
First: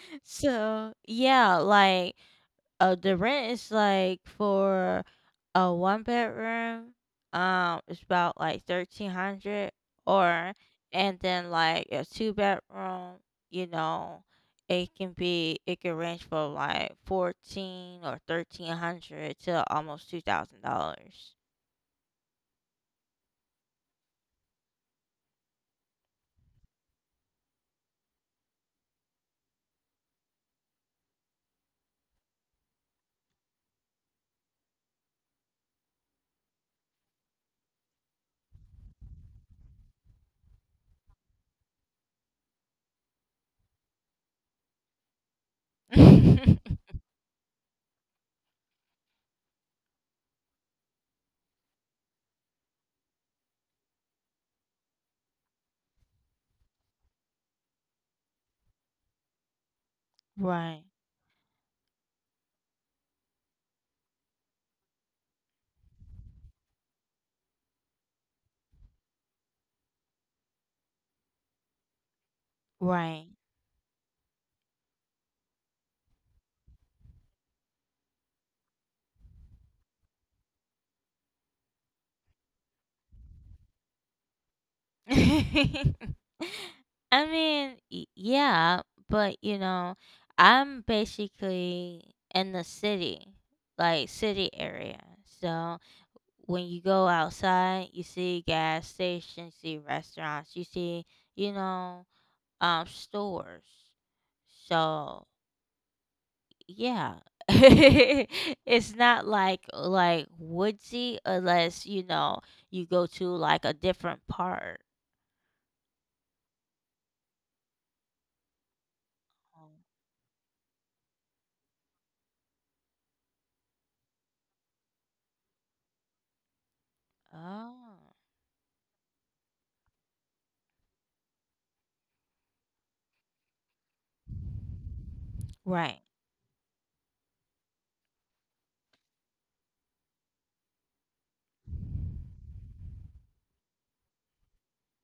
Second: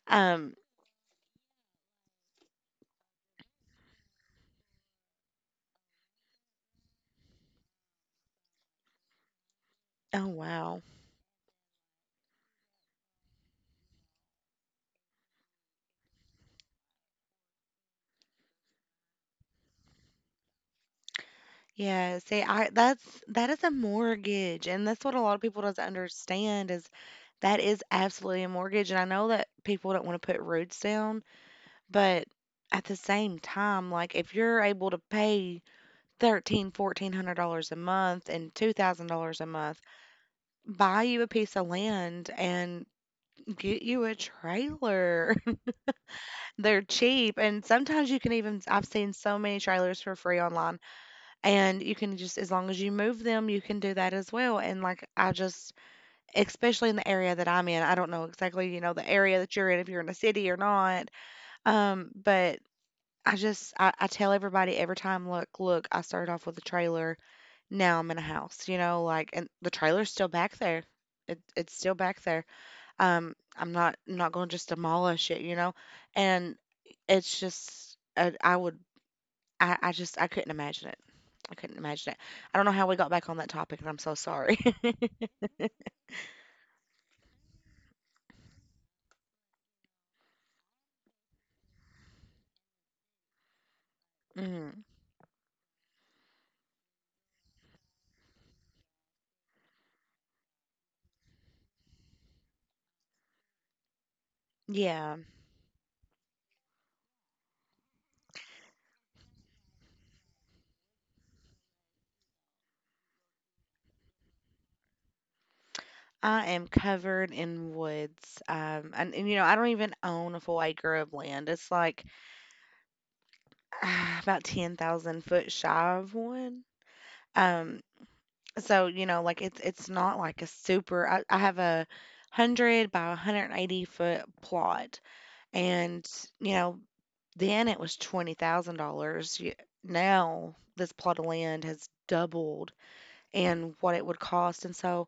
S2: Um,
S1: So, yeah, like uh the rent is like for a one bedroom, um, it's about like thirteen hundred,
S2: oh
S1: or.
S2: wow.
S1: And then like a two bedroom, you know, it can be it can range from like fourteen or thirteen hundred to almost two thousand dollars.
S2: Yeah, see, I that's that is a mortgage, and that's what a lot of people doesn't understand is that is absolutely a mortgage. And I know that people don't want to put roots down, but at the same time, like if you're able to pay Thirteen, fourteen hundred dollars a month and two thousand dollars a month, buy you a piece of land and get you a trailer. <laughs>
S1: <laughs>
S2: They're cheap. And sometimes you can even, I've seen so many trailers for free online. And you can just, as long as you move them, you can do that as well. And like, I just, especially in the area that I'm in, I don't know exactly, you know, the area that you're in, if you're in a city or
S1: Right.
S2: not. Um, but I just, I, I tell everybody every time, look, look, I started off with a trailer. Now I'm in a house, you know, like and the trailer's still back there. It it's still back there.
S1: Right.
S2: Um, I'm not I'm not going to just demolish it, you know? And it's just I, I would I, I just I couldn't imagine it. I couldn't imagine it. I don't know how we got back on that topic, and I'm so sorry. <laughs>
S1: <laughs> I mean, y- yeah, but you know, I'm basically in the city, like city
S2: Mhm.
S1: area. So when you go outside, you see gas stations, you see restaurants, you see, you know, um, stores.
S2: Yeah,
S1: So yeah, <laughs> it's not like like woodsy unless you know you go to like a different part.
S2: I am covered in woods. Um, and, and you know, I don't even own a full acre of land. It's like <sighs> ah, about ten thousand foot shy of one. Um,
S1: Oh.
S2: So, you know, like it's it's not like a super I, I have a hundred by one hundred and eighty foot plot.
S1: Right.
S2: And you know, then it was twenty thousand dollars. Now this plot of land has doubled in what it would cost. And so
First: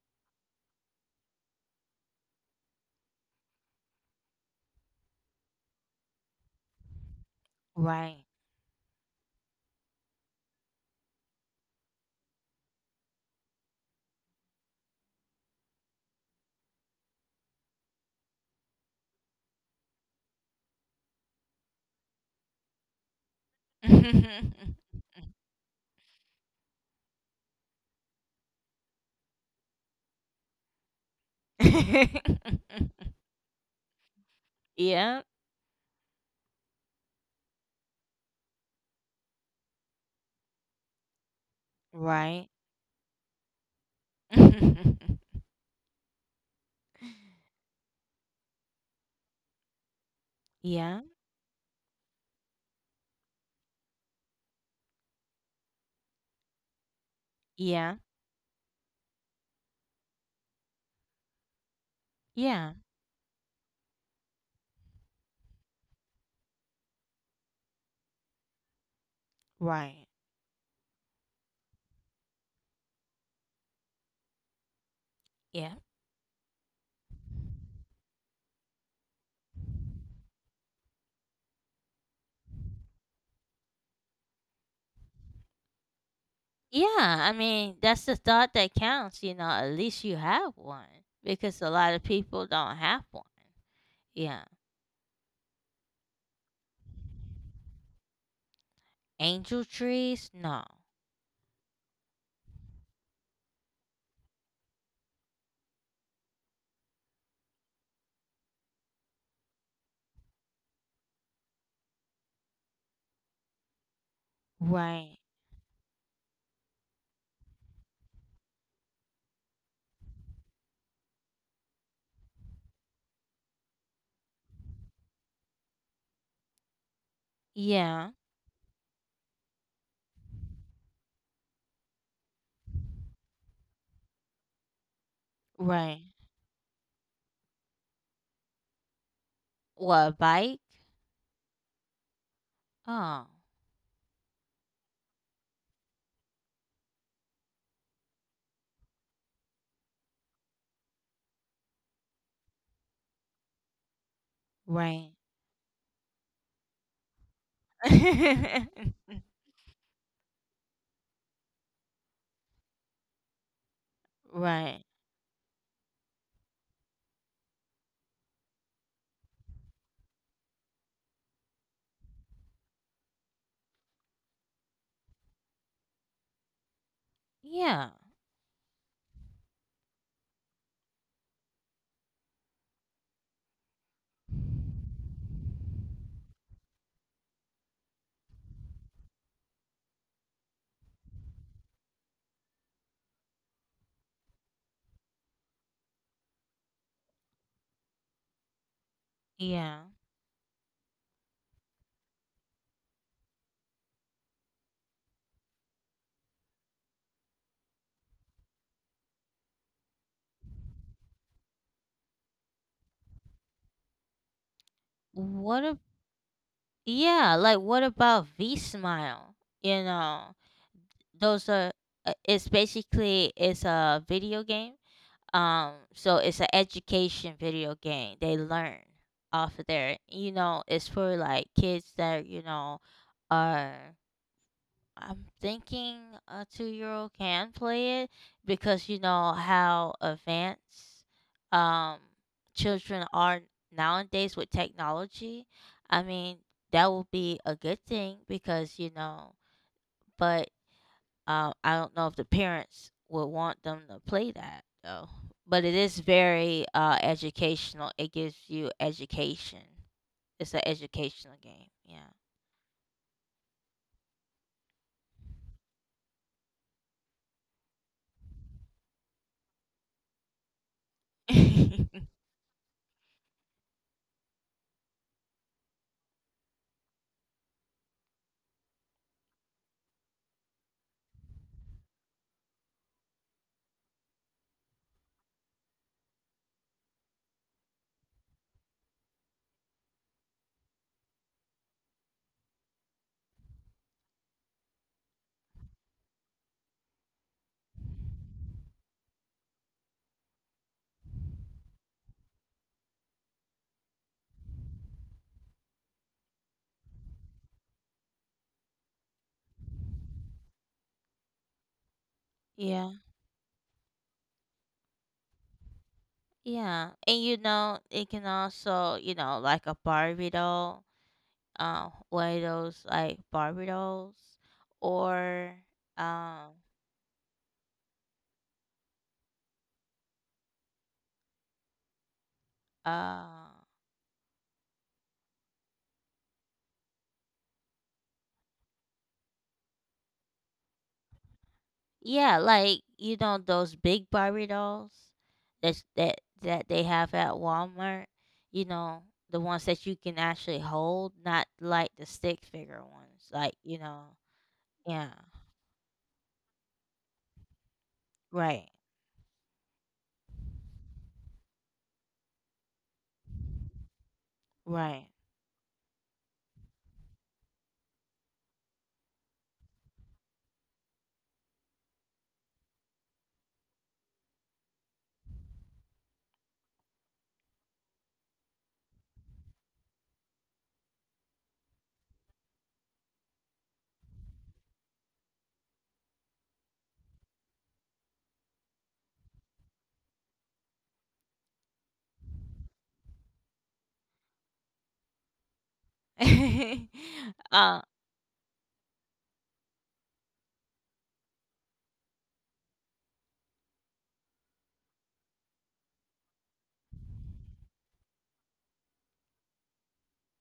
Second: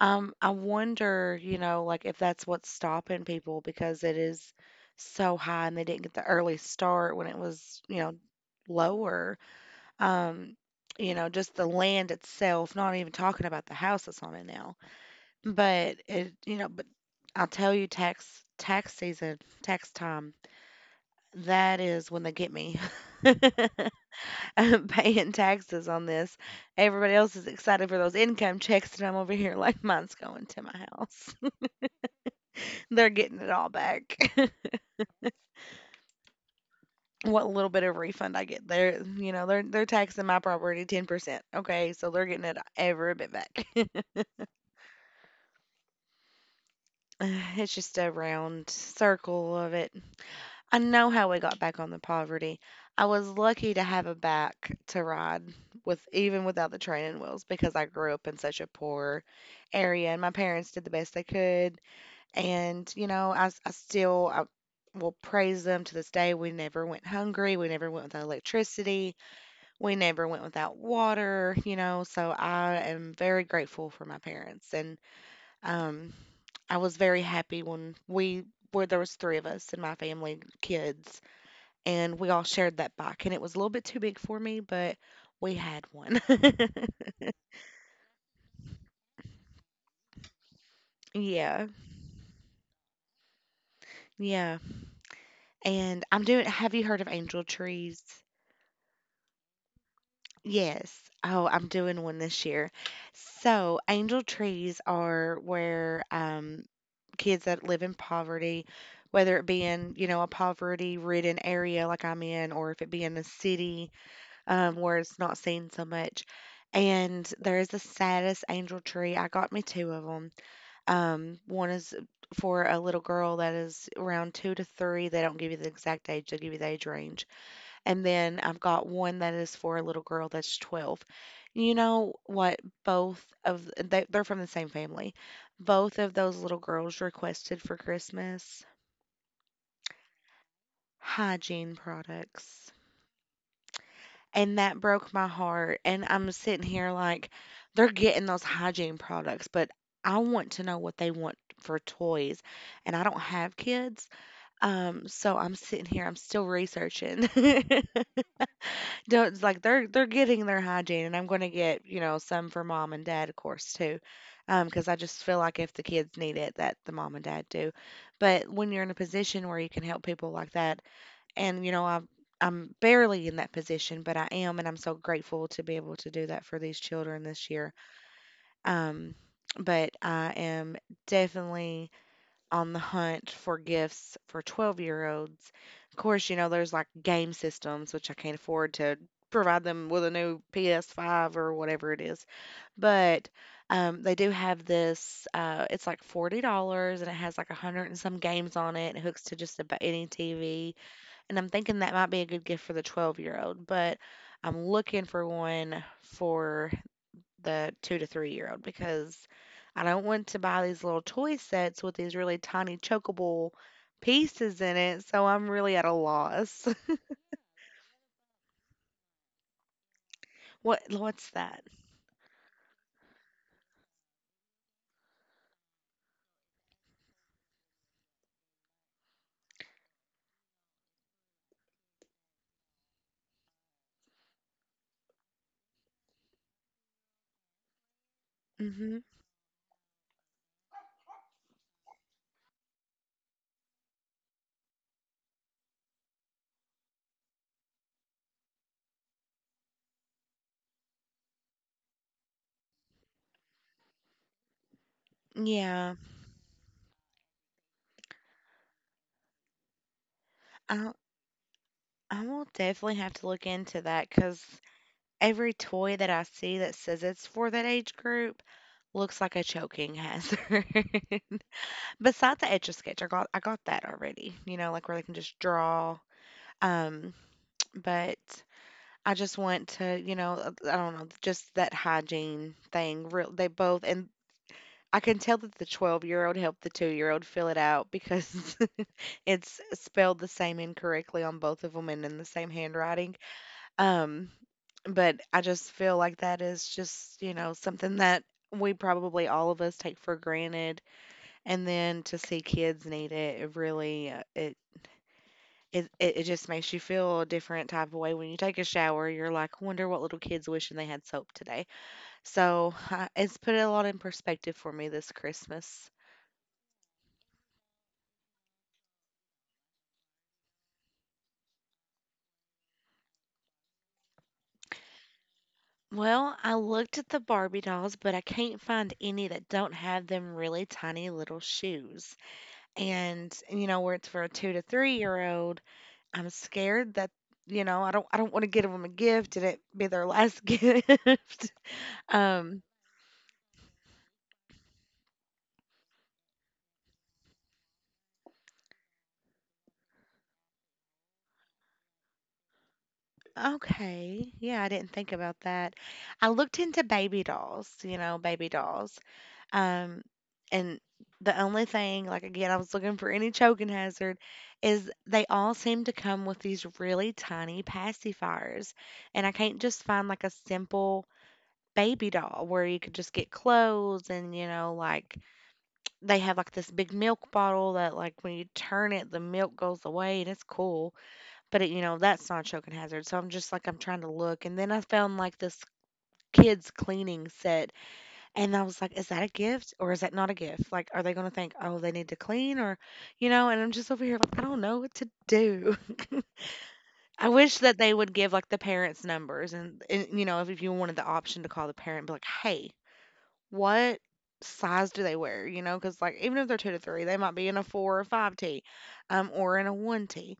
S2: um I wonder, you know, like if that's what's stopping people because it is so high and they didn't get the early start when it was, you know,
S1: Right.
S2: lower. Um, you know, just the land itself, not even talking about the house that's on it now. But it, you know, but I'll tell you, tax tax season, tax time, that is when they get me. <laughs>
S1: <laughs>
S2: I'm paying taxes on this. Everybody else is excited for those income checks, and I'm over here like mine's going to my house. <laughs> They're getting it all back. <laughs>
S1: Yeah.
S2: What little bit of refund I get, they're you know they're they're taxing my property ten percent. Okay, so they're getting
S1: Right.
S2: it every bit back. <laughs>
S1: <laughs>
S2: <sighs> It's just a round circle of it. I
S1: Yeah.
S2: know how we got back on the poverty. I was lucky to have a back to ride with even without the training wheels because I
S1: Yeah.
S2: grew up in such a poor area and my parents did the best they could.
S1: Yeah.
S2: And, you know, I, s- I still I will praise them to this day. We never went hungry. We never went without electricity. We
S1: Right.
S2: never went without water, you know. So I am very grateful for my parents. And
S1: Yeah.
S2: um, I was very happy when we where there was three of us in my family, kids, and we all shared that bike. And it was a little bit too big for me, but we had one. <laughs>
S1: Yeah. I mean, that's the thought that counts, you know, at least you have one because a
S2: Yeah,
S1: lot of people don't have one. Yeah.
S2: yeah. And I'm doing. Have you heard of angel trees?
S1: Angel trees? No.
S2: Yes. Oh, I'm doing one this year. So, angel trees are where um, kids that live in poverty, whether it be in, you know, a poverty-ridden area like I'm in, or if it be in the city, um, where
S1: Right.
S2: it's not seen so much. And there is a status angel tree. I got me two of them. Um, one is for a little girl that is around two to three. They don't give you the exact age, they give you the age range. And
S1: Yeah.
S2: then I've got one that is for a little girl that's twelve. You know what? Both of they, they're from the same family. Both
S1: Right.
S2: of those little girls requested for Christmas
S1: What, a bike?
S2: hygiene products.
S1: Oh.
S2: And that broke my heart, and I'm sitting here like, they're getting those hygiene products, but I want to know what they want for toys, and I don't have kids, um,
S1: Right.
S2: so I'm sitting here, I'm still researching. <laughs>
S1: <laughs>
S2: Don't it's like they're they're getting their hygiene, and I'm gonna get, you know, some for mom and dad, of course, too. Um,
S1: Right.
S2: because I just feel like if the kids need it, that the mom and dad do. But when you're in a position where you can help people like that, and you know i'm i'm barely in that position, but I am, and I'm so grateful to be able to do that for these children this year.
S1: Yeah.
S2: um but I am definitely on the hunt for gifts for twelve year olds. Of course, you know there's like game systems which I can't afford to provide them with a new P S five or whatever it is. But um, they do have this uh, it's like forty dollars, and it has like a hundred and some games on it. It hooks to just about
S1: Yeah.
S2: any tv. And I'm thinking that might be a good gift for the twelve-year-old, but I'm looking for one for the two to three-year-old because I don't want to buy these little toy sets with these really tiny chokeable pieces in it, so I'm
S1: What
S2: really
S1: a
S2: at a loss. <laughs>
S1: yeah, like what about V Smile? You know,
S2: What what's
S1: those
S2: that?
S1: are, uh, it's basically it's a video game. Um, so it's an education video game. They learn off of there. You know, it's for like kids that you know are I'm thinking a two-year-old can play it, because you
S2: Mhm.
S1: know how advanced, um, children are nowadays with technology. I mean, that will be a good thing, because you know, but um, I don't know if the parents would want them to play that though. But it
S2: Yeah.
S1: is very, uh, educational. It gives you education. It's an
S2: I
S1: educational game.
S2: I will definitely have to look into that because every toy that I see that says it's for that age group looks like a choking hazard. <laughs>
S1: Yeah.
S2: Besides the Etch a Sketch, I got I got that already, you know, like where they can just draw. Um, but I just want to, you know, uh, I don't know, just that hygiene thing. Real, they both, and I can tell that the twelve year old helped the two year old fill it out because <laughs> it's spelled the same incorrectly on both of them and in the same handwriting. Um, but I just feel like that is just, you know, something that we probably all of us take for granted, and then to see kids need it, it really, uh, it it it it just makes you feel a different type of way. When you take a shower, you're like, "I wonder what little kid's wishing they had soap today."
S1: <laughs>
S2: So,
S1: Yeah.
S2: uh, it's put a lot in perspective for me this Christmas.
S1: Yeah, and you know it can also, you know, like a Barbie doll, um, one of those like Barbie dolls, or
S2: Well,
S1: um,
S2: I looked at the Barbie dolls, but I can't find any that don't have them really tiny little shoes. And,
S1: uh,
S2: you know, where it's for a two to three-year-old, I'm scared that, you know, I don't I don't wanna give give them a gift and it be their last <laughs> gift.
S1: yeah,
S2: Um,
S1: like you know those big Barbie dolls that that that they have at Walmart. You know the ones that you can actually hold, not like the stick figure ones. Like, you know,
S2: Okay. Yeah, I didn't
S1: yeah,
S2: think about that. I looked into baby dolls, you know, baby
S1: right,
S2: dolls. Um, and the only thing, like again, I was looking for any choking hazard, is
S1: right,
S2: they all seem to come with these really tiny pacifiers. And I can't just find like a simple baby doll where you could just get clothes and, you know, like they have like this big milk bottle that like when you turn it, the milk goes away and it's cool. But it you know, that's not a choking hazard, so I'm just, like, I'm trying to look, and then I found, like, this kids cleaning set, and I was like, "Is that a gift or is that not a gift?" Like, are they gonna think, "Oh, they need to clean," or you know, and I'm just over here like, I don't know what to do. <laughs>
S1: <laughs>
S2: I wish that
S1: uh,
S2: they would give, like, the parents' numbers and and, you know, if if you wanted the option to call the parent, be like, "Hey, what size do they wear?" You know, because like, even if they're two to three, they might be in a four or five t, um, or in a one t.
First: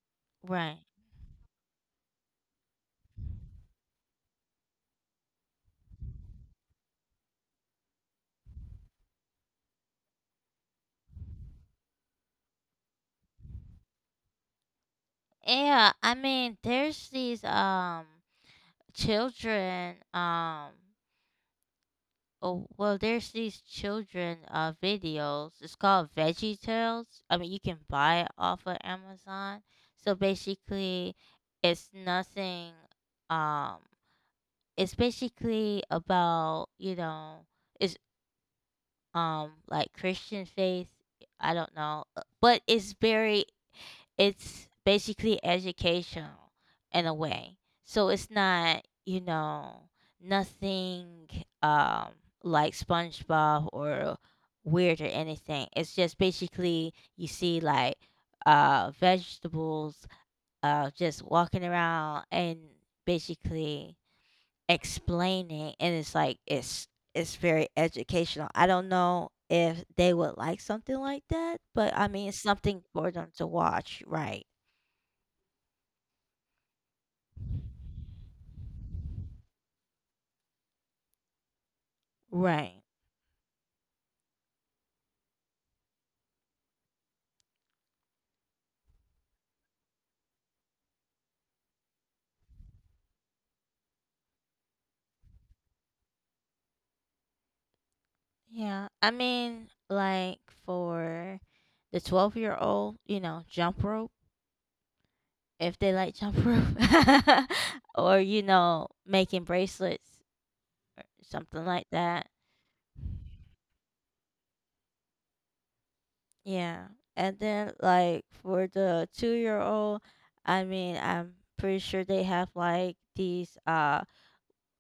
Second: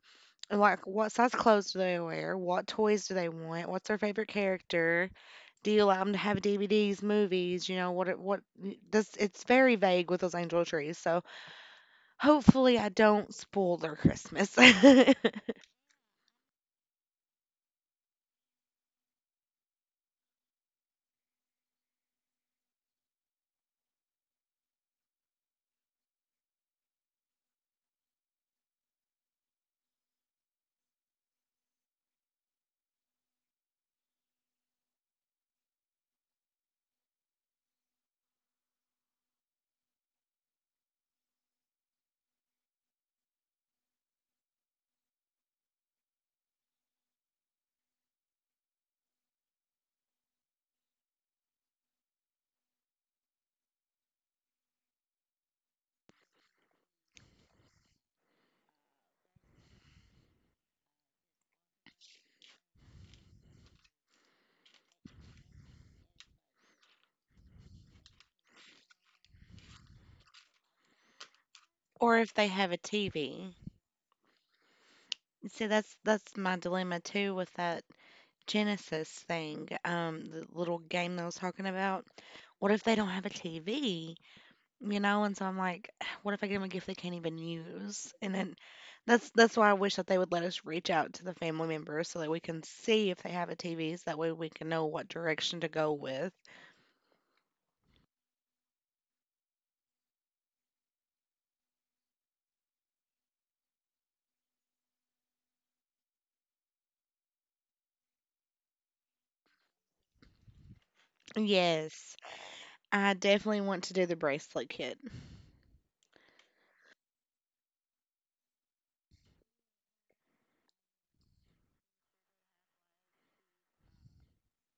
S2: And,
S1: right.
S2: like, what size clothes do they wear? What toys do they want? What's their favorite character? Do you allow them to have D V Ds, movies? You know what? It, what does? It's very vague with those angel trees. So hopefully, I don't spoil their Christmas, <laughs>
S1: Yeah, I mean, there's these um children, um oh, well, there's these children uh videos. It's called Veggie Tales. I mean, you can buy it off of Amazon. So basically, it's nothing, um it's basically about, you know, it's, um like Christian faith. I don't know, uh, but it's very it's basically educational in a way. So it's not, you know, nothing, um, like SpongeBob or weird or anything. It's just basically you see like, uh, vegetables, uh, just walking around and basically explaining, and it's like it's it's very educational. I don't know if they would like something like that, but I
S2: or
S1: mean,
S2: if
S1: it's
S2: they have a
S1: something for them to
S2: T V.
S1: watch, right?
S2: See, that's that's my dilemma too with that Genesis thing, um, the little game that I was talking about. What
S1: Right.
S2: if they don't have a T V? You know, and so I'm like, <sighs> what if I give them a gift they can't even use? And then that's that's why I wish that they would let us reach out to the family members so that we can see if they have a TV so that way we can know what direction to go with.
S1: Yeah. I mean, like for the twelve-year-old, you know, jump rope, if they like jump rope, <laughs> or, you know, making bracelets, something like
S2: Yes,
S1: that.
S2: I definitely want to do the bracelet kit.
S1: Yeah. And then, like for the two-year-old, I mean, I'm pretty sure they have like these uh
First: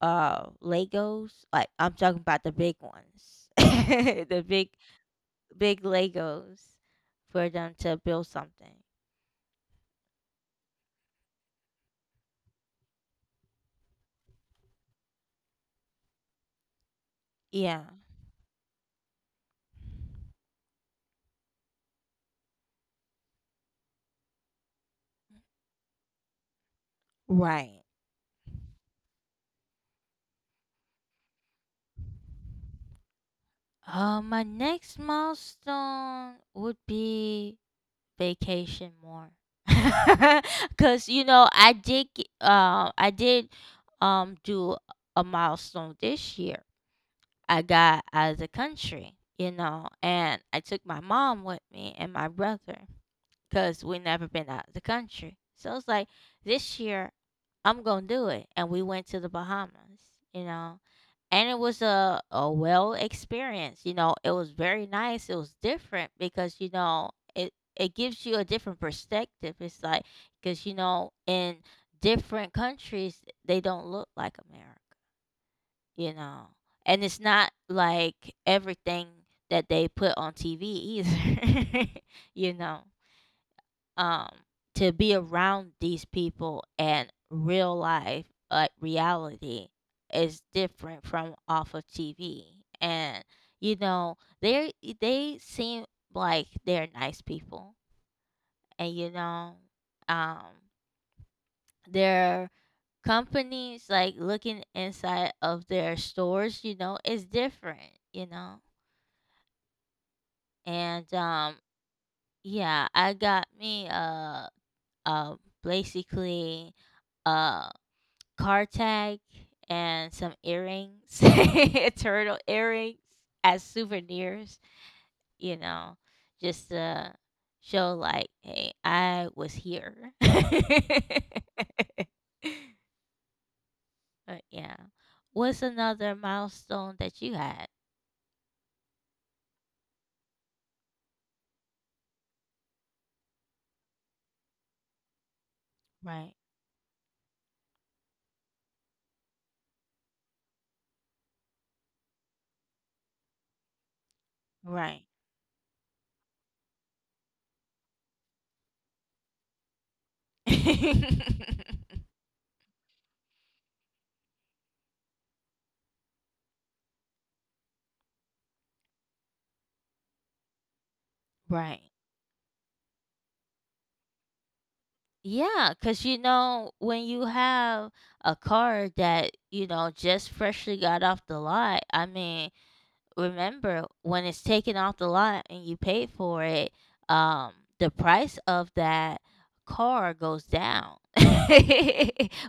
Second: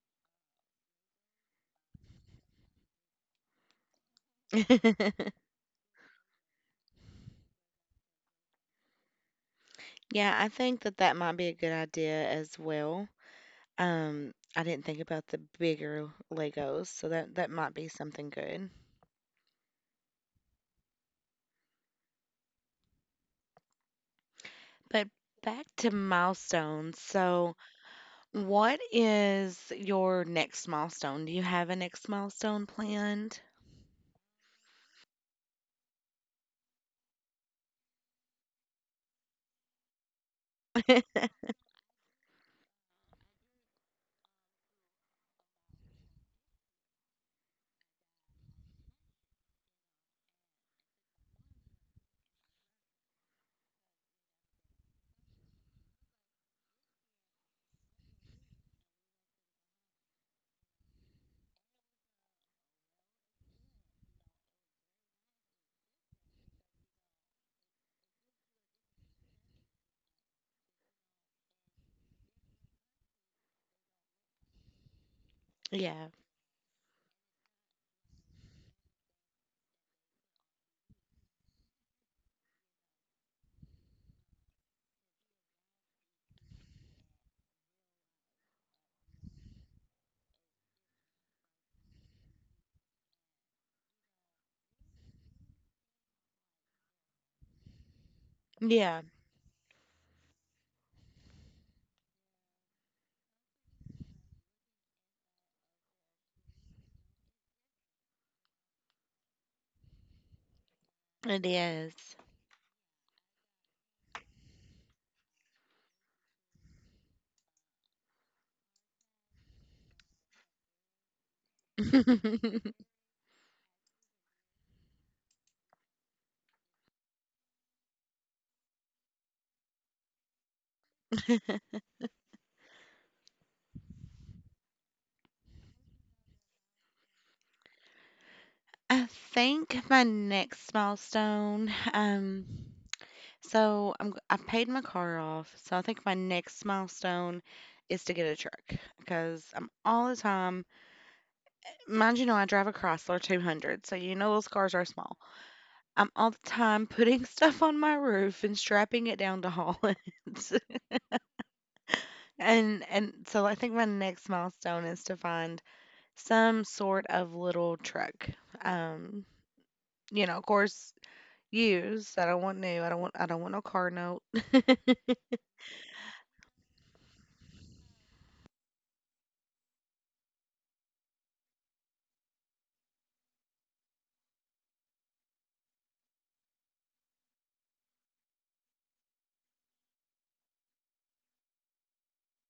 S1: uh Legos. Like, I'm talking about the big ones, <laughs> the big
S2: <laughs>
S1: big Legos for them to build something.
S2: Yeah, I think that that might be a good idea as well. um I didn't think about the bigger Legos, so that that might
S1: Yeah.
S2: be something good. But back to milestones. So
S1: Right.
S2: what is your next milestone? Do you have a next milestone planned?
S1: Uh, my next milestone would be vacation more, <laughs> cause you know I did g- uh, I did um do a milestone this year. I got out of the country, you know, and I took my mom with me and my brother, cause we never been out of the country. So it's like, this year I'm gonna do it, and we went to the Bahamas, you know, and it was a, a well experience, you know. It was very nice. It was different, because you know it it gives you a different perspective. It's like, because you know, in different countries they don't look like America,
S2: Yeah.
S1: you know, and it's not like everything that they put on T V either. <laughs> You know. Um to be around these people and real life, like reality, is different from off of T V. And, you know, they they seem like they're nice people, and
S2: Yeah,
S1: you know, um their companies, like looking inside of their stores, you know, is different, you know. And,
S2: it
S1: um
S2: is.
S1: yeah, I got me, uh uh basically, uh, car tag and some earrings, <laughs> turtle
S2: <laughs>
S1: earrings, as souvenirs, you know, just to show like, hey, I was here. <laughs> But yeah. What's another milestone that you had?
S2: I think my next milestone, um, so I'm, g- I paid my car off. So I think my
S1: Right.
S2: next milestone is to get a truck because I'm all the time, mind you know, I drive a Chrysler two hundred. So you know those cars are
S1: Right.
S2: small. I'm all the time putting <laughs> stuff on my roof and strapping it down to haul it.
S1: <laughs>
S2: And and so I think my next milestone is to find some sort of little truck. Um, you know, of course,
S1: Right.
S2: used. I don't want new. I don't want I don't want no car note. <laughs>
S1: Yeah, because you know, when you have a car that, you know, just freshly got off the lot, I mean, remember when it's taken off the lot and you pay for it, um, the price of that car goes down <laughs>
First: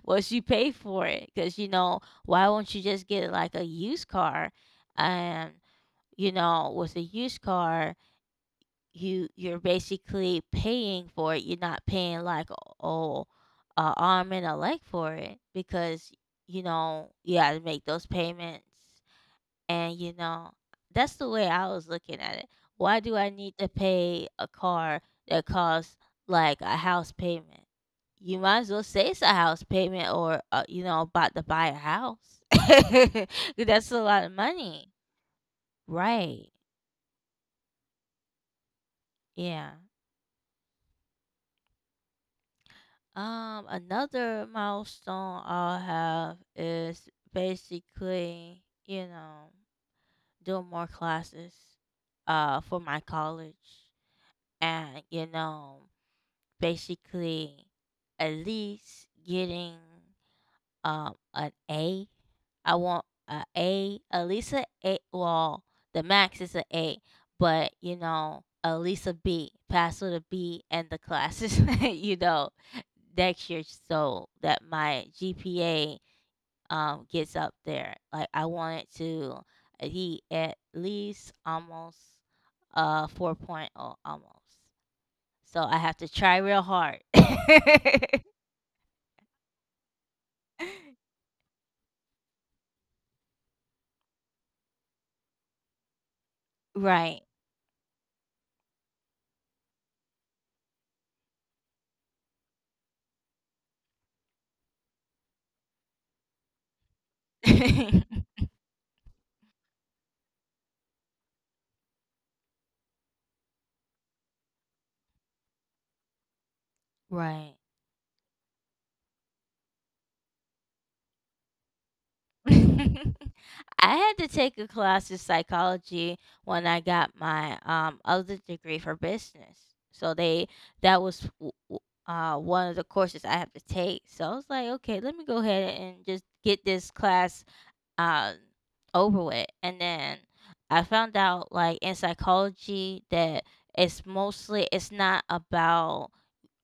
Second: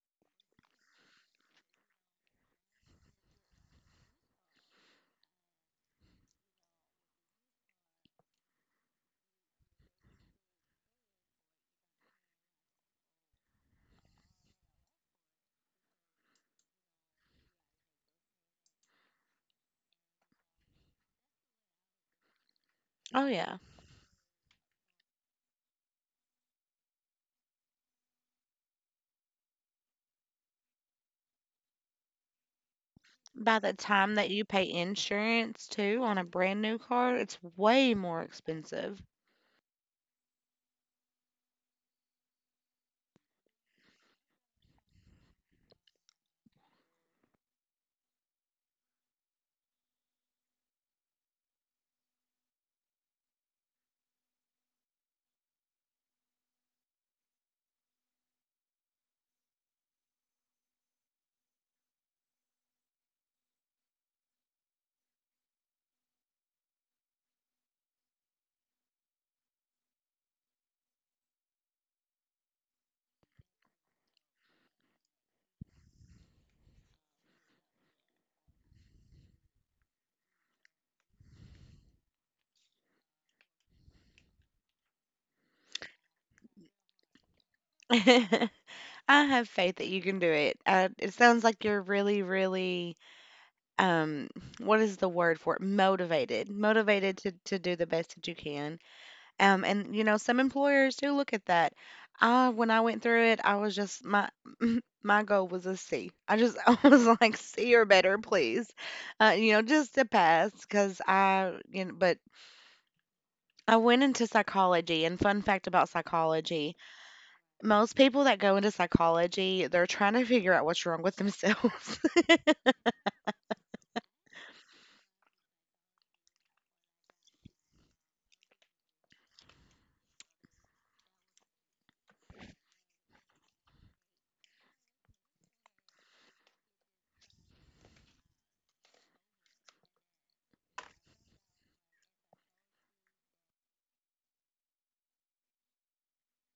S1: once you pay for it. Because, you know, why won't you just get like a used car? And, you know, with a used car, you you're basically paying for it. You're not paying like, oh, a arm and a leg for it, because you know you got to make those payments, and you know, that's the way I was looking at it. Why do
S2: Oh
S1: I need
S2: yeah.
S1: to pay a car that costs like a house payment? You might as well say it's a house payment, or uh, you know, about to buy a house. <laughs> 'Cause
S2: By the
S1: that's a
S2: time
S1: lot
S2: that
S1: of
S2: you pay
S1: money,
S2: insurance too on a
S1: right?
S2: brand new car, it's way more expensive.
S1: Yeah. Um, another milestone I'll have is basically, you know, doing more classes, uh, for my college, and you know basically at least getting um an A. I want a A, at least a A. Well, the max is a A, but, you know, at least a B. Pass with a B and the classes, <laughs> you know, next year, so that my G P A um gets up there. Like, I want it to be at least almost, uh 4.0 almost. So I have to try real hard. <laughs>
S2: <laughs> I have faith that you can do it. Uh, it sounds like you're really, really, um, what is the word for it? Motivated, motivated
S1: Right.
S2: to, to do the best that you can. Um, and you know, some employers do look at that. I, when I went through it, I was just my my goal was a C. I just <laughs> I was like C or better,
S1: <laughs>
S2: please. Uh, you know, just to pass because I, you know, but I went into psychology. And fun fact about psychology,
S1: Right.
S2: most people that go into psychology, they're trying to figure out what's wrong with themselves.
S1: <laughs> I had to take a class in psychology when I got my, um, other degree for business. So they, that was, w- w- uh, one of the courses I have to take. So I was like, okay, let me go ahead and just get this class, uh, over with. And then I found out, like, in psychology, that it's mostly, it's not about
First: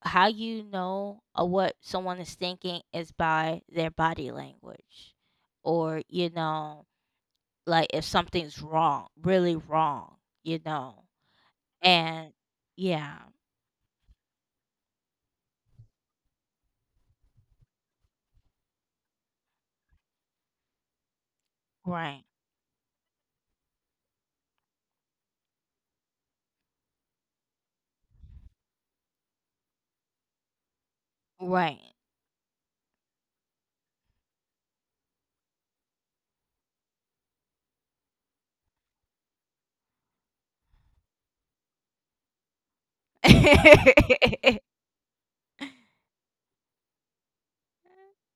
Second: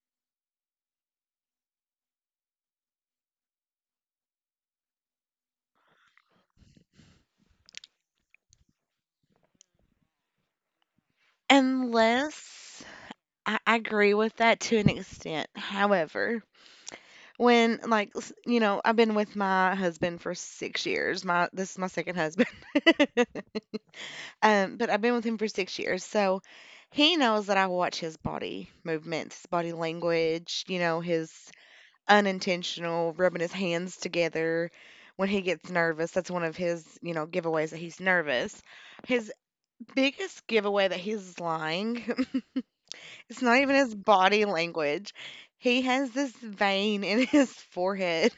S1: how, you know, uh, what someone is thinking is by their body language, or, you know, like if something's wrong, really wrong, you know.
S2: <laughs>
S1: And
S2: Unless
S1: yeah.
S2: I I agree with that to an extent. However, when, like, s you know, I've been with my husband for six years. My this is my second
S1: Right,
S2: husband. <laughs> Um, but I've been with him for six years, so he knows that I watch his body movements, his body language, you know, his
S1: right.
S2: unintentional rubbing his hands together when he gets nervous. That's one of his, you know, giveaways that he's nervous. His biggest giveaway that he's lying, <laughs> it's not even his
S1: <laughs>
S2: body language. He has this vein in his forehead.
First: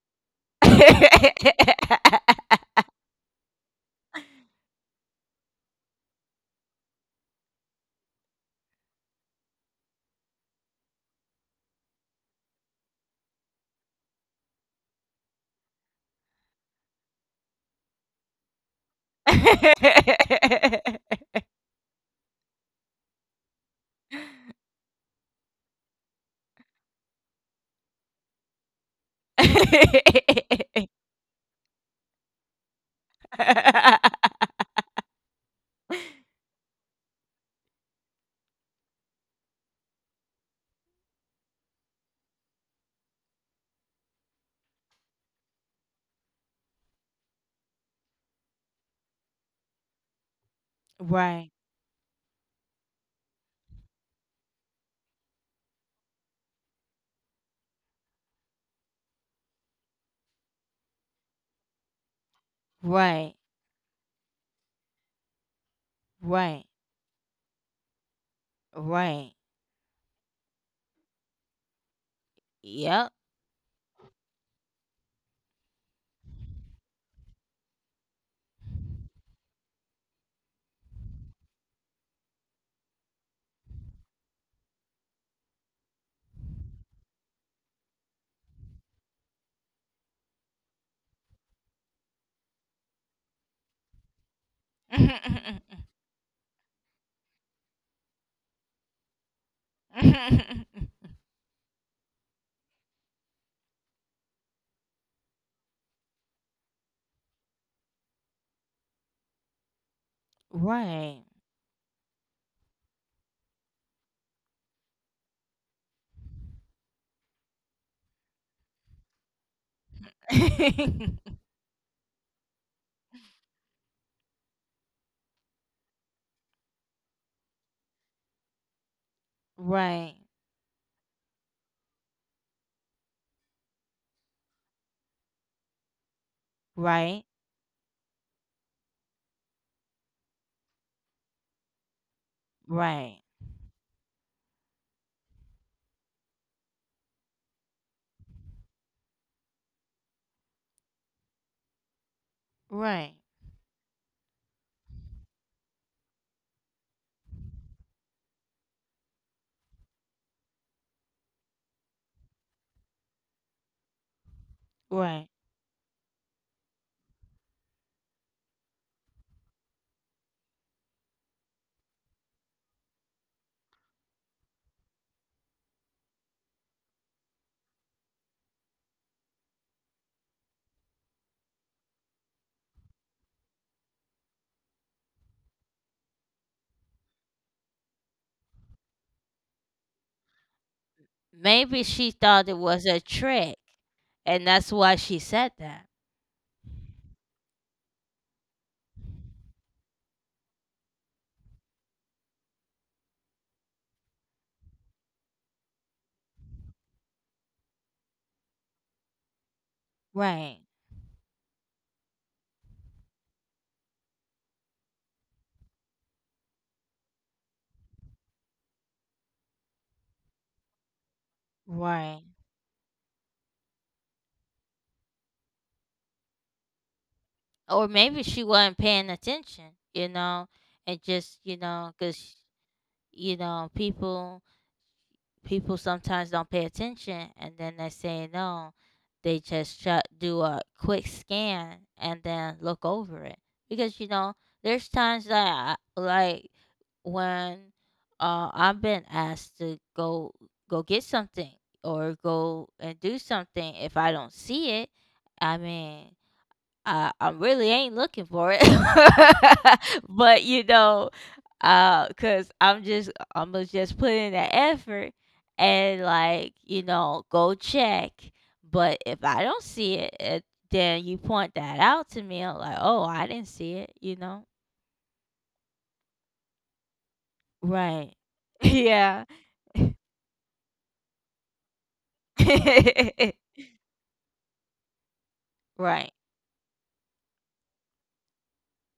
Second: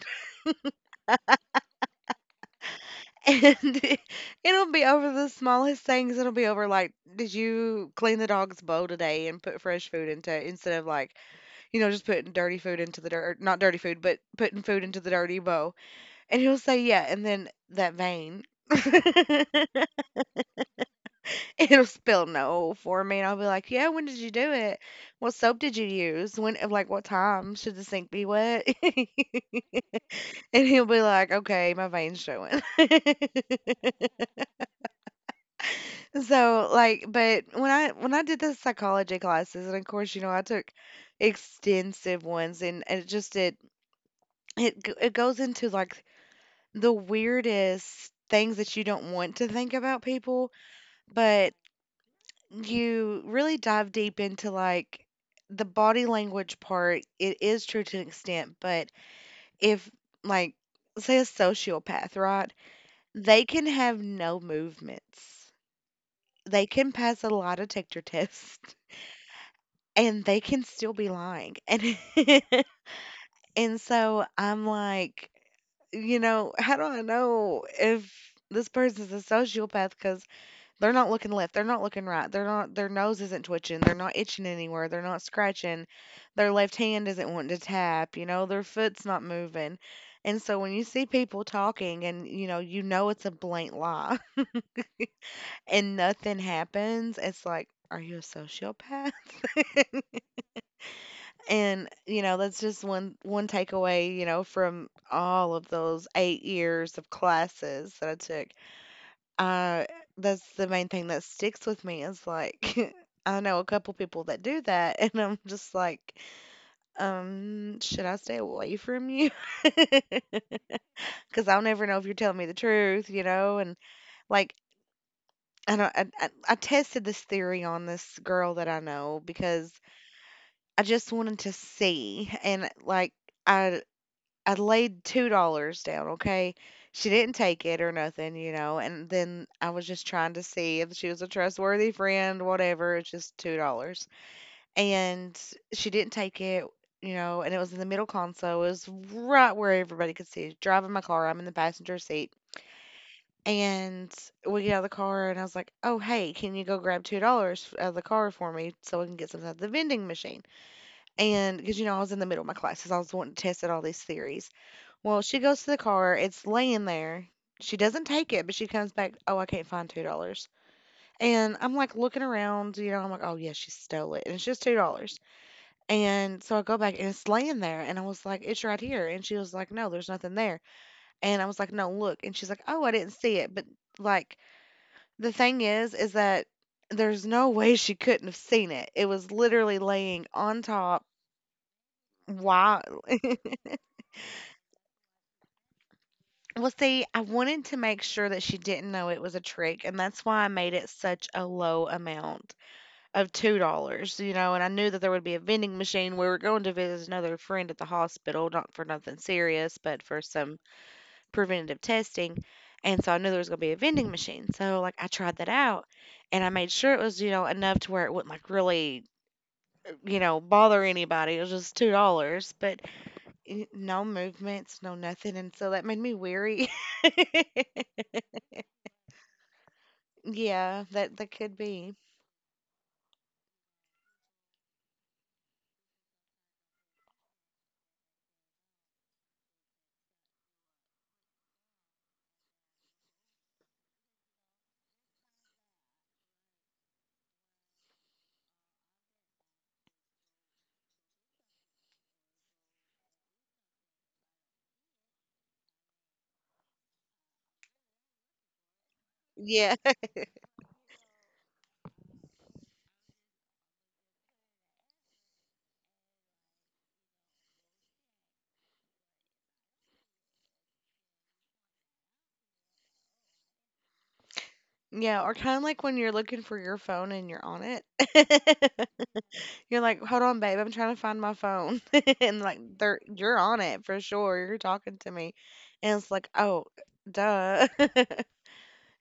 S2: And <laughs> it'll be over the smallest things. It'll be over like, did you clean the dog's bowl today and put fresh food into instead of like, you know, just putting dirty food into the dirt, not dirty food, but putting food into the dirty bowl. And he'll say, yeah. And then that vein, <laughs> it'll spill no for me. And I'll be like, yeah, when did you do it? What soap did you use? When, uh, like, what time should the sink be wet? <laughs> And he'll be like, okay, my vein's showing. <laughs> So, like, but when I when I did the psychology classes, and of course, you know, I took extensive ones, and it just it it g- it goes into like the weirdest things that you don't want to think about people, but
S1: Right,
S2: you really dive deep into like the body language part. It is true to an extent, but if like say a sociopath, right?
S1: right,
S2: They can have no movements. They
S1: right,
S2: can pass a lot of Tictor <laughs> tests.
S1: right.
S2: And they can still be lying. <laughs> And
S1: Yep.
S2: and so I'm like, you know, how do I know if this person's a sociopath because they're not looking left, they're not looking right, they're not their nose isn't twitching, they're not itching anywhere, they're not scratching, their left hand isn't wanting to tap, you know, their foot's not moving. And so when you see people talking and you know, you know it's a blatant lie. <laughs>
S1: <laughs>
S2: And nothing happens, it's like, are you a sociopath? <laughs>
S1: <laughs>
S2: And, you know, that's just one one takeaway, you know, from all of those eight years of classes that I took. Uh, that's the main thing that
S1: Right.
S2: sticks with me is like, <laughs> I know a couple people that do that, <laughs> and I'm just like, um, should I stay away from you? <laughs>
S1: <laughs>
S2: Because I'll never know if you're telling me the truth, you know? And like, I don't, I, I, I tested this theory on this girl that I know because
S1: Right.
S2: I just wanted to see. And like, I I laid two dollars down, okay? She
S1: Right.
S2: didn't take it or nothing, you know, and then I was just trying to see if she was a trustworthy friend, whatever. It's
S1: Right.
S2: just two dollars. And she didn't take it, you know, and it was in the middle console. It was right where everybody could see it. Driving my car, I'm in the passenger seat.
S1: Right.
S2: And we get out of the car, and I was like, "Oh, hey, can you go grab two dollars out of the car for me so we can get something at the vending machine?" And because you know I was in the middle of my classes, I was wanting to test out all these theories, well,
S1: Right.
S2: she goes to the car, it's laying there. She doesn't take it, but she comes back, "Oh, I can't find two dollars." And I'm, like, looking around, you know, I'm like, "Oh, yeah, she stole it," and it's just two dollars. And so I go back, and it's laying there, and I was like, "It's right here." And she was like, "No, there's nothing there." And I was like, "No, look." And she's like, "Oh, I didn't see it." But, like, the thing is, is that there's no way she couldn't have seen it. It was literally laying on top.
S1: Maybe she thought it
S2: Wow.
S1: was a
S2: <laughs>
S1: trick and that's why she said that.
S2: Well, see, I wanted to make sure that she didn't know it was a trick, and that's why I made it such a low amount of two dollars you know, and I knew that there would be a vending machine. We were going to visit another friend at the hospital, not for nothing serious, but for some
S1: Right.
S2: preventative testing. And so I knew there was going to be a vending machine. So, like, I tried that out and I made sure it was, you know, enough to where it wouldn't, like, really, you know, bother anybody. It was just
S1: Right.
S2: two dollars but eh, no movements, no nothing. And so that made me weary. <laughs>
S1: Or maybe she wasn't paying attention, you know,
S2: Yeah,
S1: and
S2: that that
S1: just,
S2: could
S1: you know,
S2: be.
S1: cuz, you know, people people sometimes don't pay attention and then they say no, they just shut, do a quick scan and then look over it, because you know there's times that I, like when uh, I've been asked to go go get something or go and do something, if I don't see it, I mean, uh, I really ain't looking for it.
S2: Yeah.
S1: <laughs>
S2: <laughs>
S1: But, you know, uh, because 'cause I'm just Imma just put in the effort and, like, you know, go check. But if I don't see it, it then you point that out to me, I'm like, "Oh, I didn't see it," you know?
S2: Yeah, or kind of like when you're looking for your phone and you're on
S1: Right.
S2: it.
S1: <laughs> Yeah.
S2: <laughs> You're like, "Hold on, babe, I'm trying to find my phone." <laughs> And like they're you're on
S1: <laughs>
S2: it for sure. You're talking to me. And it's
S1: Right.
S2: like, "Oh, duh." <laughs>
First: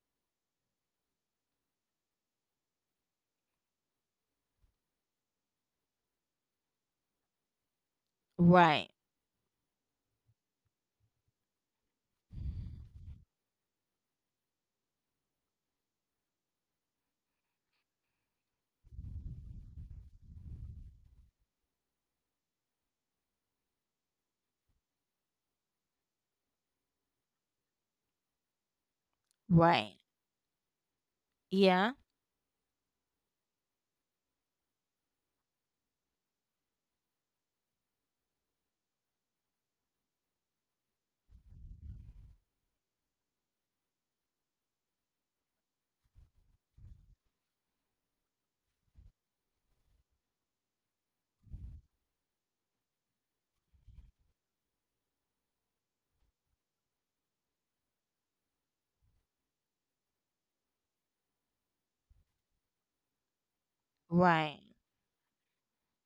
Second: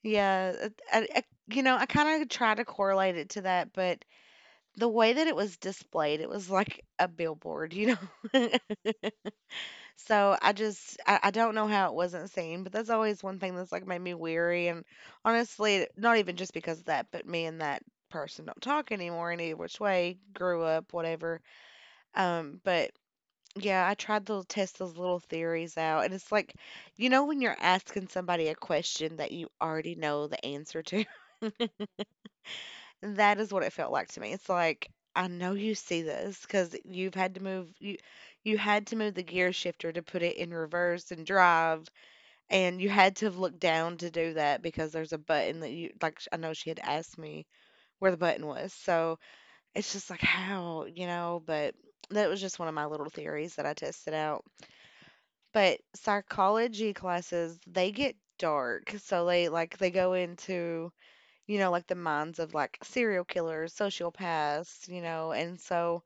S2: Yeah, it- I, I, you know, I kind of try to correlate it to that, but the way that it was displayed, it was like a billboard, you know. <laughs>
S1: Right.
S2: So I just I, I don't know how it wasn't seen, but that's always one thing that's like made me weary. And honestly, not even just because of that, but me and that person don't talk anymore any which way, grew up, whatever. Um, but yeah, I tried to test those little theories out. And it's like, you know when you're asking somebody a question that you already
S1: Right.
S2: know the answer to? <laughs>
S1: Yeah.
S2: That is what it felt like to me. It's like, I know you see this because you've had to move you you had to move the gear shifter to put it in reverse and drive. And you had to look down to do that because there's a button that you like sh- I know she had asked me where the button was. So it's just like how, you know, but that was just one of my little theories that I tested out. But psychology classes, they get dark. So they like they go into, you know, like the minds of like serial killers,
S1: Right.
S2: sociopaths, you know, and so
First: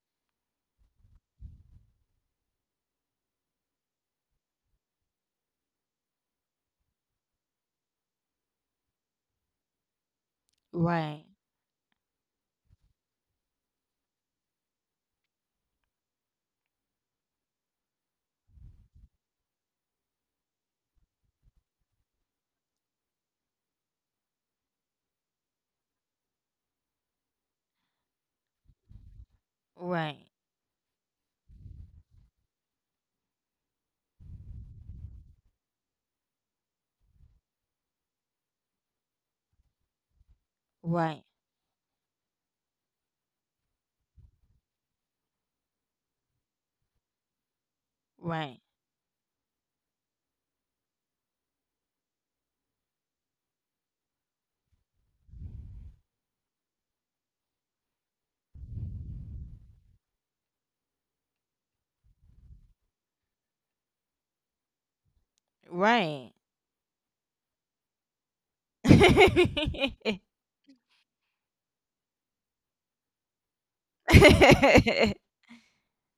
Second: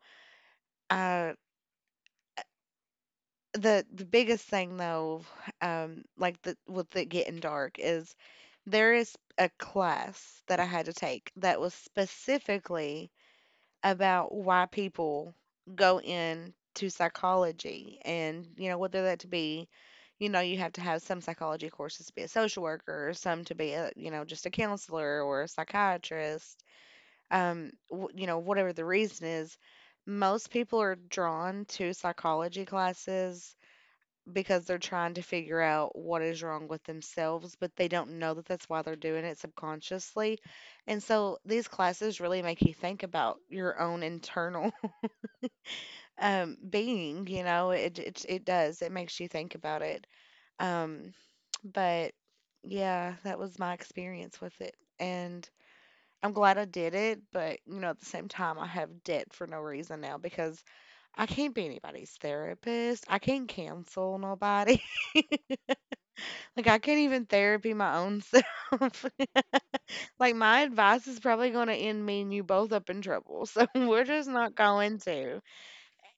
S2: I. The the biggest thing though, um, like the with it getting dark is there is a class that I had to
S1: Right.
S2: take that was specifically about why people go into psychology. And, you know, whether that to be, you know, you have to have some psychology courses to be a social worker, or some to be a, you know, just a counselor or a psychiatrist. Um, w- you know, whatever the reason is,
S1: Right.
S2: most people are drawn to psychology classes because they're trying to figure out what is wrong with themselves, but they don't know that that's why they're doing it subconsciously. And
S1: Right.
S2: so these classes really make you think about your own internal <laughs> um, being, you know, it, it, it
S1: Right.
S2: does. It makes you think about it. Um, but yeah, that was my experience with it. And I'm glad I did it, but, you know, at the same time, I have debt for no reason now because I can't be anybody's therapist. I can't cancel nobody. <laughs>
S1: Right.
S2: Like, I can't even therapy my own
S1: <laughs>
S2: self. <laughs>
S1: Yeah.
S2: Like, my advice is probably gonna end me and you both up in trouble, so <laughs> we're just not going to.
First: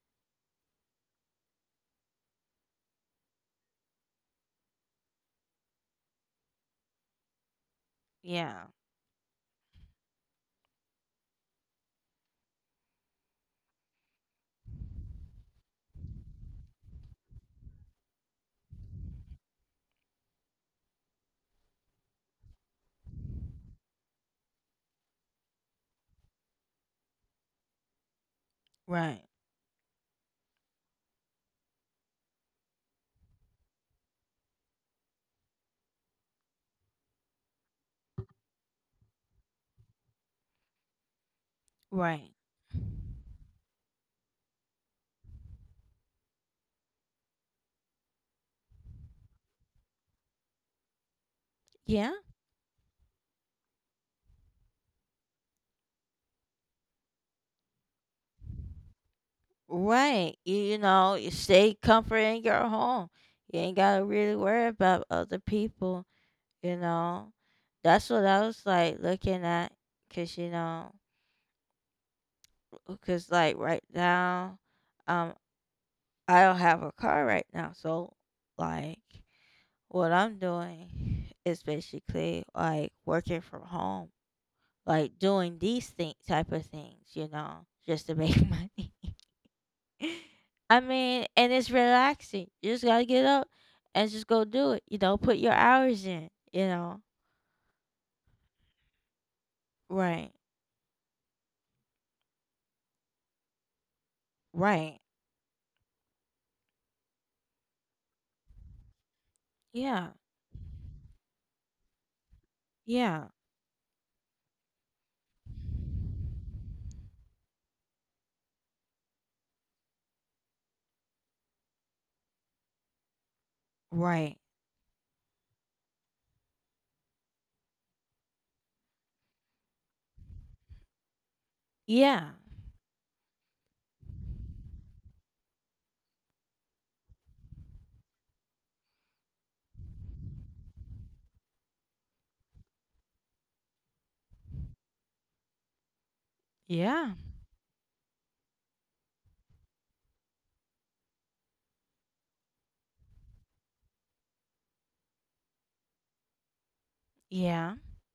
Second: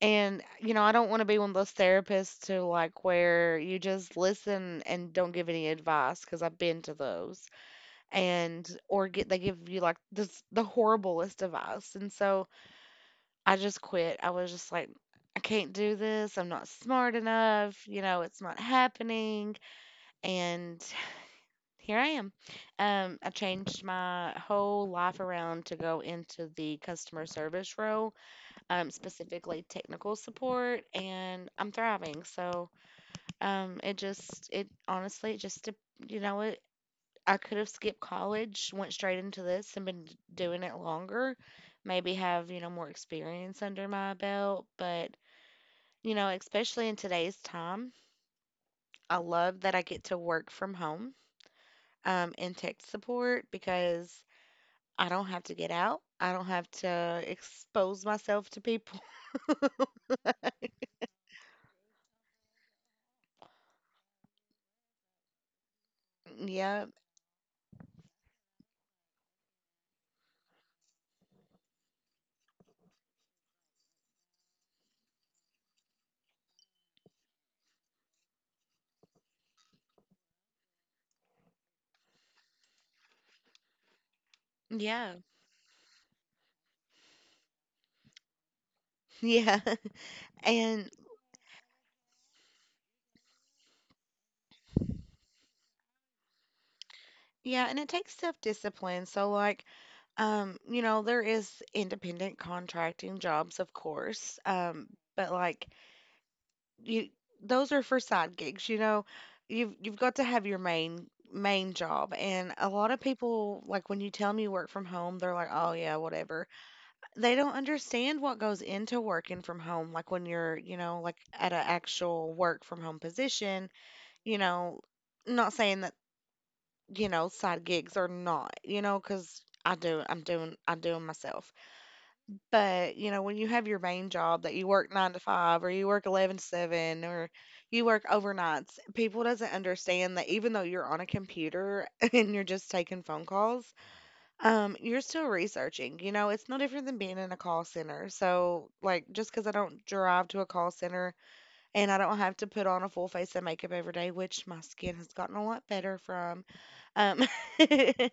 S2: And, you know, I don't wanna be one of those therapists to, like, where you just listen and don't give any advice because 'cause I've been to those, and or get they give you, like, this the horriblest advice, and so I just quit. I was just like, "I can't do this, I'm not smart enough, you know, it's not happening," and here I am. Um, I changed my whole life around to go into the customer service role, um,
S1: Right.
S2: specifically technical support, and I'm thriving. So, um, it just, it honestly, it just, de- you know, it, I could have skipped college, went straight into this, and been doing it longer, maybe
S1: Right.
S2: have, you know, more experience under my belt. But, you know, especially in today's time, I love that I get to work from home,
S1: Yeah.
S2: um, in tech support because I don't have to get out. I don't have to expose myself to people. <laughs>
S1: Right. You, you know, you stay comfort in your home. You ain't gotta really worry about other people, you
S2: Yeah.
S1: know. That's what I was like looking at, cause you know, cause like right now, um, I don't have a car right now, so like what I'm doing is basically like working from home,
S2: Yeah.
S1: like doing these thing type of things, you know, just to make <laughs> money.
S2: <laughs> Yeah.
S1: I
S2: And
S1: mean, and it's relaxing. You just gotta get up and just go do it. You know, put your hours in. You know,
S2: yeah, and it takes self-discipline. So like,
S1: right,
S2: um, you know, there is independent contracting jobs, of course. Um,
S1: right,
S2: but like you those are for side gigs, you know. You've you've
S1: yeah,
S2: got to have your main main job. And a lot of
S1: yeah,
S2: people, like when you tell them you work from home, they're like, "Oh yeah, whatever." They don't understand what goes into working from home, like when you're, you know, like at an actual work from home position,
S1: right,
S2: you know, not saying that, you know, side gigs are not, you know, because I do, I'm doing, I do 'em myself.
S1: yeah,
S2: But, you know, when you have your main job that you work nine to five, or you work eleven to seven, or you work overnights, people doesn't understand that even though you're on a computer <laughs> and you're just taking phone calls, um, you're still researching. You know, it's no different than
S1: yeah,
S2: being in a call center. So, like, just because I don't drive to a call center and I don't have to put on a full face of makeup every day, which my skin has gotten a lot better from, um,
S1: yeah,
S2: <laughs>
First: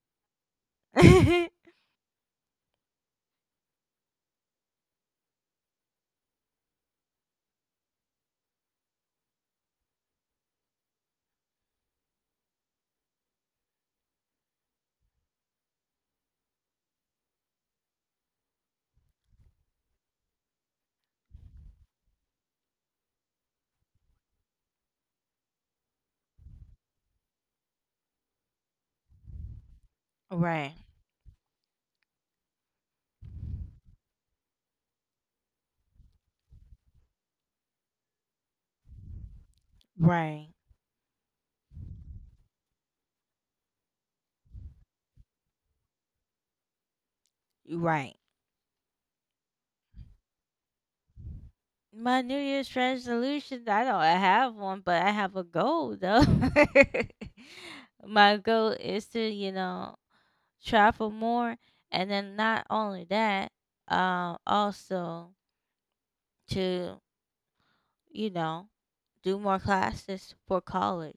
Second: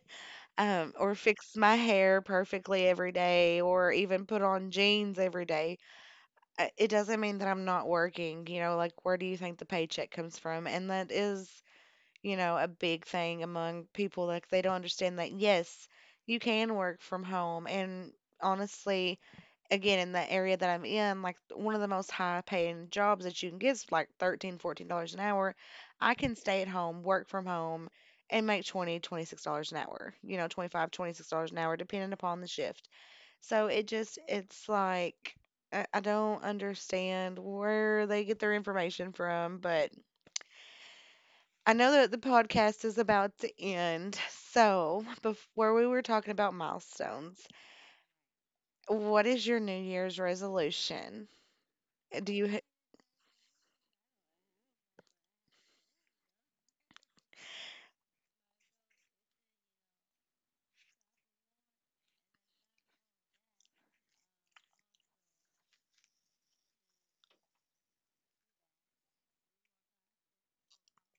S2: um,
S1: <laughs>
S2: or
S1: right,
S2: fix my hair perfectly every day, or even put on jeans every day, uh, it doesn't mean that I'm not working. You know, like, where do you think the paycheck comes from? And that is, you know, a big thing among people. Like they don't understand that, yes, you can work from home. And honestly, again, in the area that I'm in, like one of the most high paying jobs that you can get is like thirteen fourteen dollars an hour. I can stay at home, work from home, and make twenty twenty-six dollars an hour. You know,
S1: right,
S2: twenty-five twenty-six dollars an hour, depending upon the shift. So it just it's like I I don't understand where they get their information from, but I know that the podcast is about to end. So, before we were talking about milestones,
S1: right.
S2: what is your New Year's resolution?
S1: My
S2: Do
S1: New
S2: you ha-
S1: Year's resolution, I don't have one, but I have a goal though. <laughs> My goal is to, you know, travel more, and then not only that, um also to, you know, do more classes for college.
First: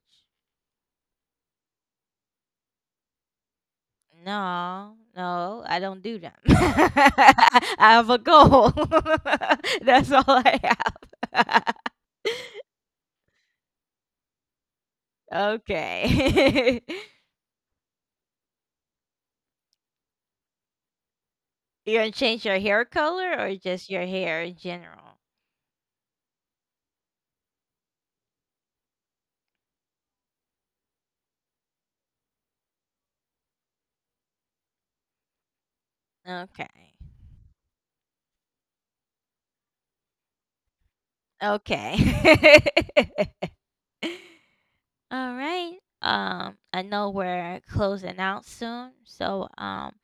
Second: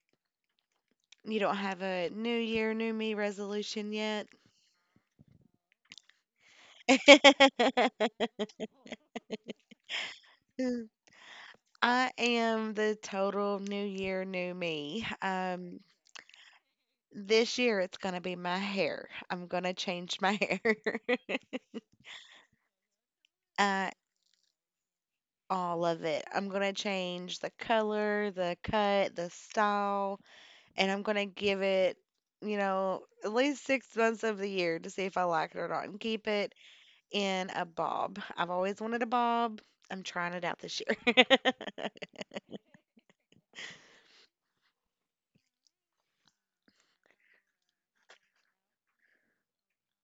S2: you don't have a New Year, New Me resolution yet?
S1: No, no, I don't do them. <laughs> I
S2: <laughs>
S1: have a goal. <laughs> That's all I
S2: Mm,
S1: have.
S2: I am the total new year, new me.
S1: <laughs>
S2: Um,
S1: Okay. <laughs>
S2: this year it's gonna be my hair. I'm gonna change my hair. <laughs>
S1: You're gonna change your hair color, or
S2: Uh,
S1: just your hair in general?
S2: all of it. I'm gonna change the color, the cut, the style. And I'm gonna give it, you know, at least six months of the year to see if I like it or not and keep it
S1: Okay.
S2: in a bob. I've always wanted a bob. I'm trying it out this year. <laughs>
S1: Okay. <laughs> All right. Um, I know we're closing out soon, so, um,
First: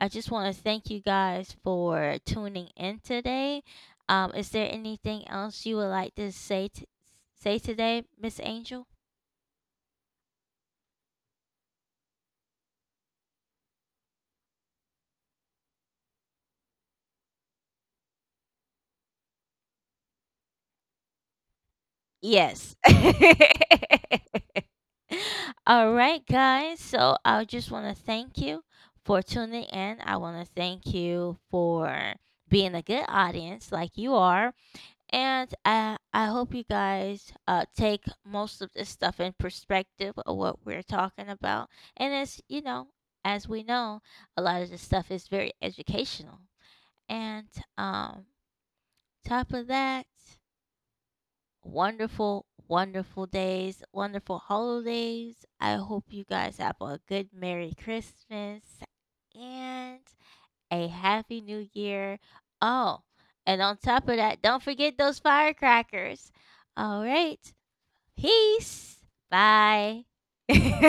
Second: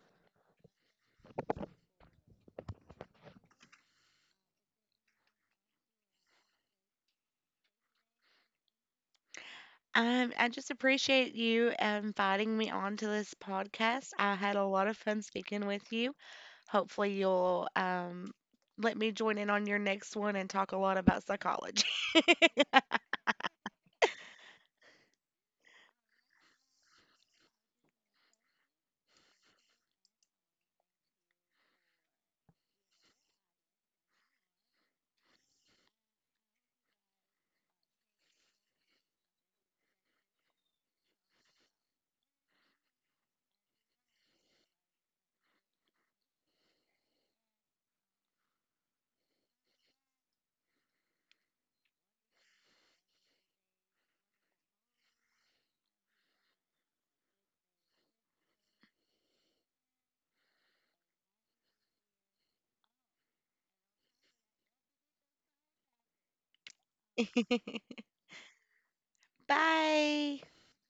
S1: I just want to thank you guys for tuning in today. Um, is there anything else you would like to say t- say today, Miss Angel?
S2: um, I just appreciate you inviting me on to this podcast. I had a lot of fun speaking with you. Hopefully, you'll um, let me join in on your next one and talk a lot about psychology.
S1: Yes. <laughs> All right, guys. So I just want to thank you for tuning in. I want to thank you for being a good audience like you are. And I, I hope you guys, uh, take most of this stuff in perspective of what we're talking about. And as you know, as we know, a lot of this stuff is very educational. And, um, top of that, wonderful, wonderful days, wonderful holidays. I hope you guys have a good Merry Christmas. And a happy new year. Oh, and on top of that, don't forget those firecrackers. All right.
S2: <laughs>
S1: Peace. Bye.
S2: Bye.
S1: <laughs>